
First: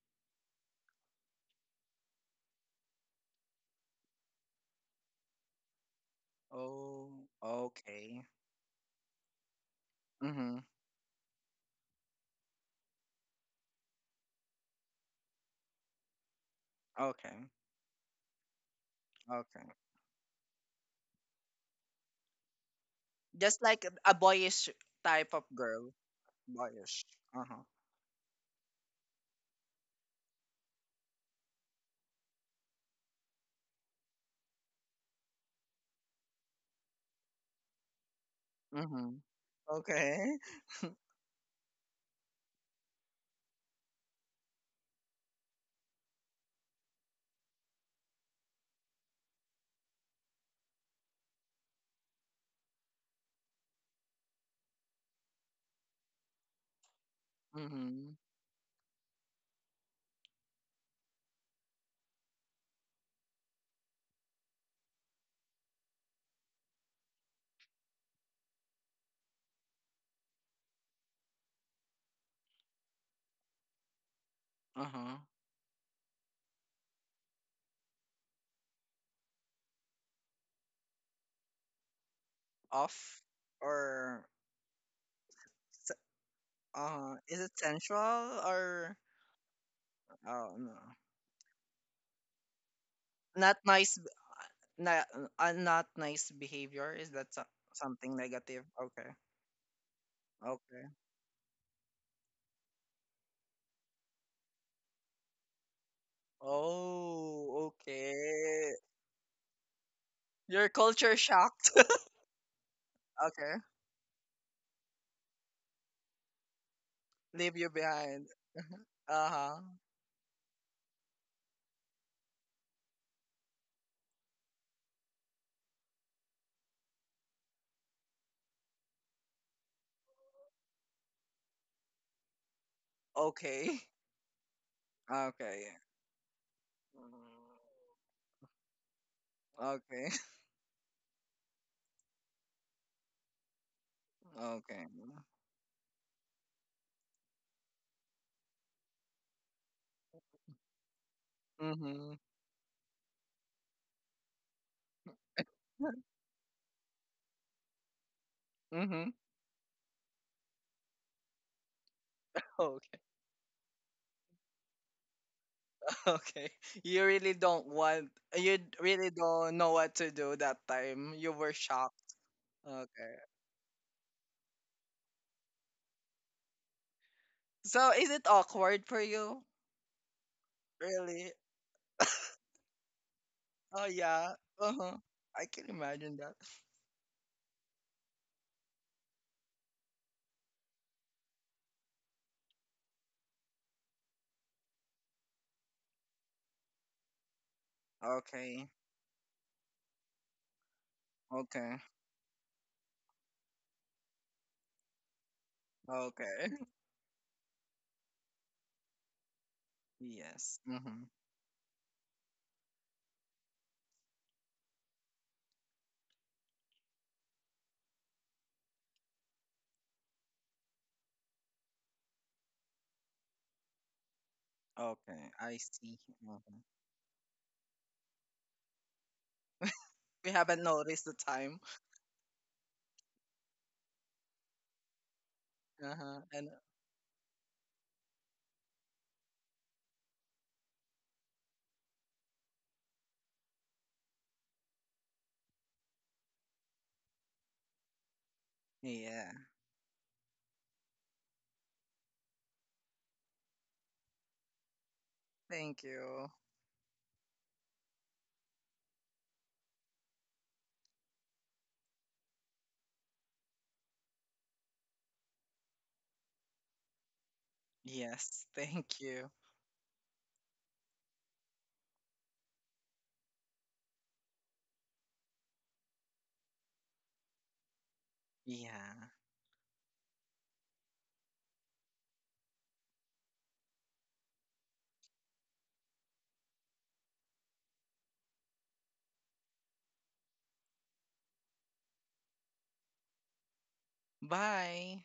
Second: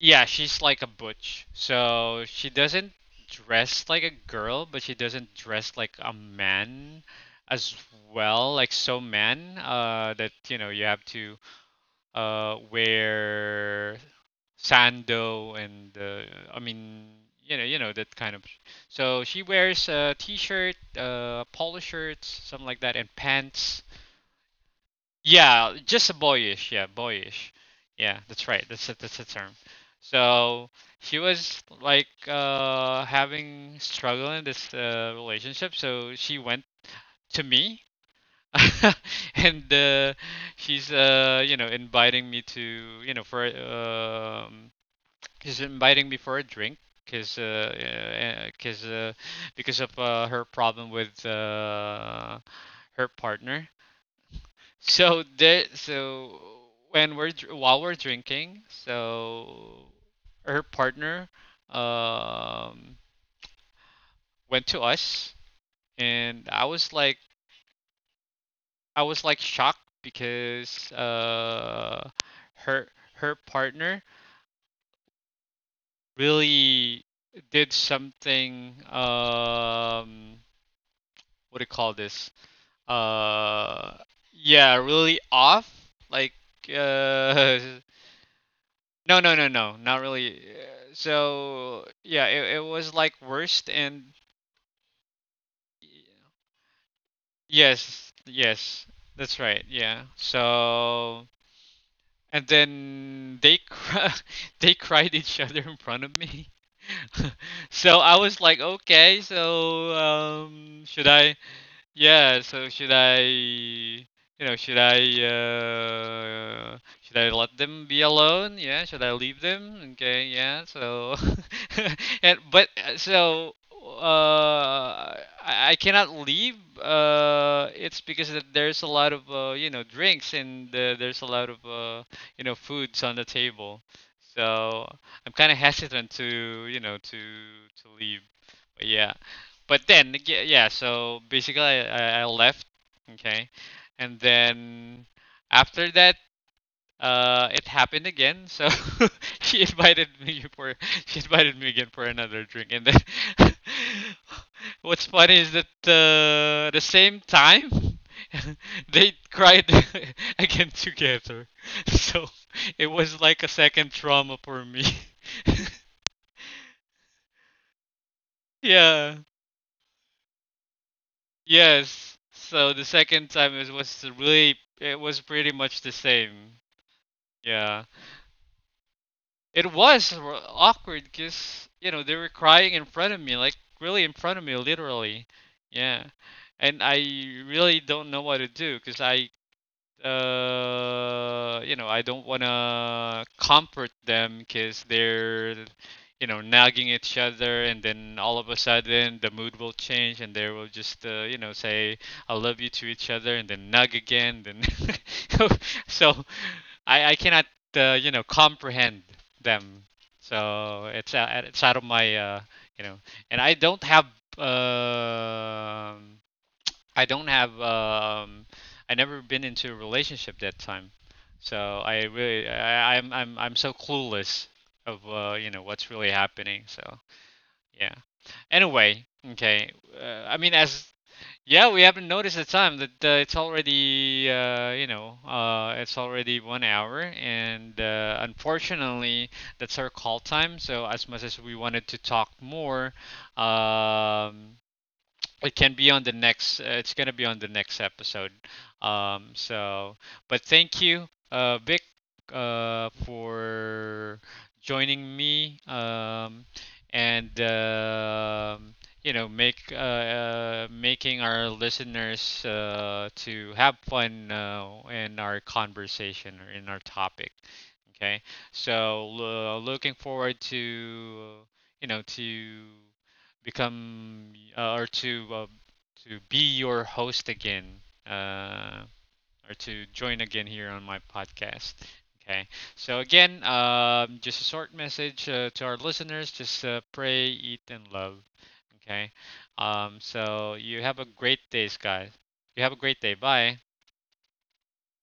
A: yeah, she's like a butch. So she doesn't dress like a girl, but she doesn't dress like a man
B: Oh,
A: as
B: okay.
A: well, like so man, that you
B: Mm-hmm.
A: know, you have to wear sando and I mean,
B: Okay.
A: you know that kind of. So she
B: Okay.
A: wears a t-shirt, polo shirts, something like that and
B: Just
A: pants,
B: like a boyish type of
A: yeah,
B: girl.
A: just a boyish. Yeah,
B: Boyish.
A: boyish.
B: Uh-huh.
A: Yeah, that's right. That's a, that's the term. So she was like having struggle in this relationship. So she went to me,
B: Mm-hmm.
A: [LAUGHS] and
B: Okay.
A: she's inviting me to you know for she's inviting me for a drink. Cause, uh, uh, cause, uh, because of her problem with her partner, so while we're
B: Mm-hmm.
A: drinking, so her partner um went to us, and I was like shocked because her her partner
B: Uh-huh.
A: really did something what do you call this?
B: Off,
A: uh
B: or
A: yeah, really off,
B: se-
A: like
B: is it
A: uh [LAUGHS]
B: sensual, or?
A: no, no, no, no, not
B: Oh,
A: really. Uh,
B: no.
A: So yeah, it was like
B: Not
A: worst
B: nice b-
A: and
B: na, Not nice behavior, is that
A: yes,
B: something negative?
A: yes,
B: Okay.
A: that's right. Yeah.
B: Okay.
A: So and then [LAUGHS] they cried each other in front of me. [LAUGHS]
B: Oh,
A: So I was like,
B: okay.
A: okay, so
B: Your
A: should
B: culture
A: I?
B: shocked. [LAUGHS]
A: Yeah, so
B: Okay.
A: should I
B: Leave
A: let
B: you
A: them be
B: behind.
A: alone? Yeah,
B: [LAUGHS]
A: should I leave
B: Uh-huh.
A: them? Okay, yeah. So, [LAUGHS] and but so, I cannot leave. It's because that there's a lot of drinks and there's a lot of foods on the
B: Okay.
A: table. So I'm kind of
B: Okay.
A: hesitant to, you know, to leave. But yeah, but
B: Okay.
A: then
B: [LAUGHS]
A: yeah, yeah, so basically I left, okay, and
B: Okay.
A: then after that it happened again. So [LAUGHS] she invited me for she invited me again for
B: Mhm.
A: another drink, and then [LAUGHS] what's funny is that the same time [LAUGHS]
B: Mhm.
A: they cried [LAUGHS] again together. [LAUGHS] So it
B: Okay.
A: was like a second trauma for me.
B: [LAUGHS] Okay. You really don't want.
A: [LAUGHS]
B: Really
A: Yeah.
B: don't know what to do that time. You were shocked.
A: Yes. So the
B: Okay.
A: second time it was really it was pretty much the same. Yeah.
B: So, is it awkward for you?
A: It was awkward
B: Really?
A: because you know they were
B: [LAUGHS]
A: crying in front of me, like
B: Oh,
A: really in
B: yeah.
A: front of me,
B: Uh huh.
A: literally.
B: I can
A: Yeah.
B: imagine that.
A: And I really don't know what to do because I you know, I don't want to comfort them because they're, you know, nagging each other, and then all of a
B: Okay.
A: sudden the mood will change, and they will just, you know,
B: Okay.
A: say "I love you" to each other, and then nag again. Then, [LAUGHS] so
B: Okay.
A: I cannot, you know, comprehend them.
B: Yes.
A: So
B: Mm-hmm.
A: it's it's out of my, you know, and I don't have. um I don't have um I never been into a relationship that time. So I really I, I'm so clueless of
B: Okay.
A: you
B: I
A: know what's
B: see.
A: really
B: Mhm.
A: happening. So yeah. Anyway, okay.
B: We
A: I mean
B: haven't
A: as
B: noticed the time.
A: yeah, we haven't noticed the time that it's already
B: Uh
A: it's
B: huh.
A: already
B: And,
A: 1 hour, and unfortunately that's our call time. So as much as we wanted to talk more, um it can be on the next it's going to be on the next episode. um
B: yeah.
A: so but thank you, Vic, for joining me,
B: Thank you.
A: and you know, make making our listeners to have fun in our conversation or in our topic. Okay,
B: Yes, thank
A: so
B: you.
A: looking forward to you know to become or to be your host again, uh,
B: Yeah.
A: or to join again here on my podcast. Okay, so again, just a short message to our listeners: just pray, eat, and love. Okay, so you have a great day, guys. You have a great day. Bye.
B: Bye.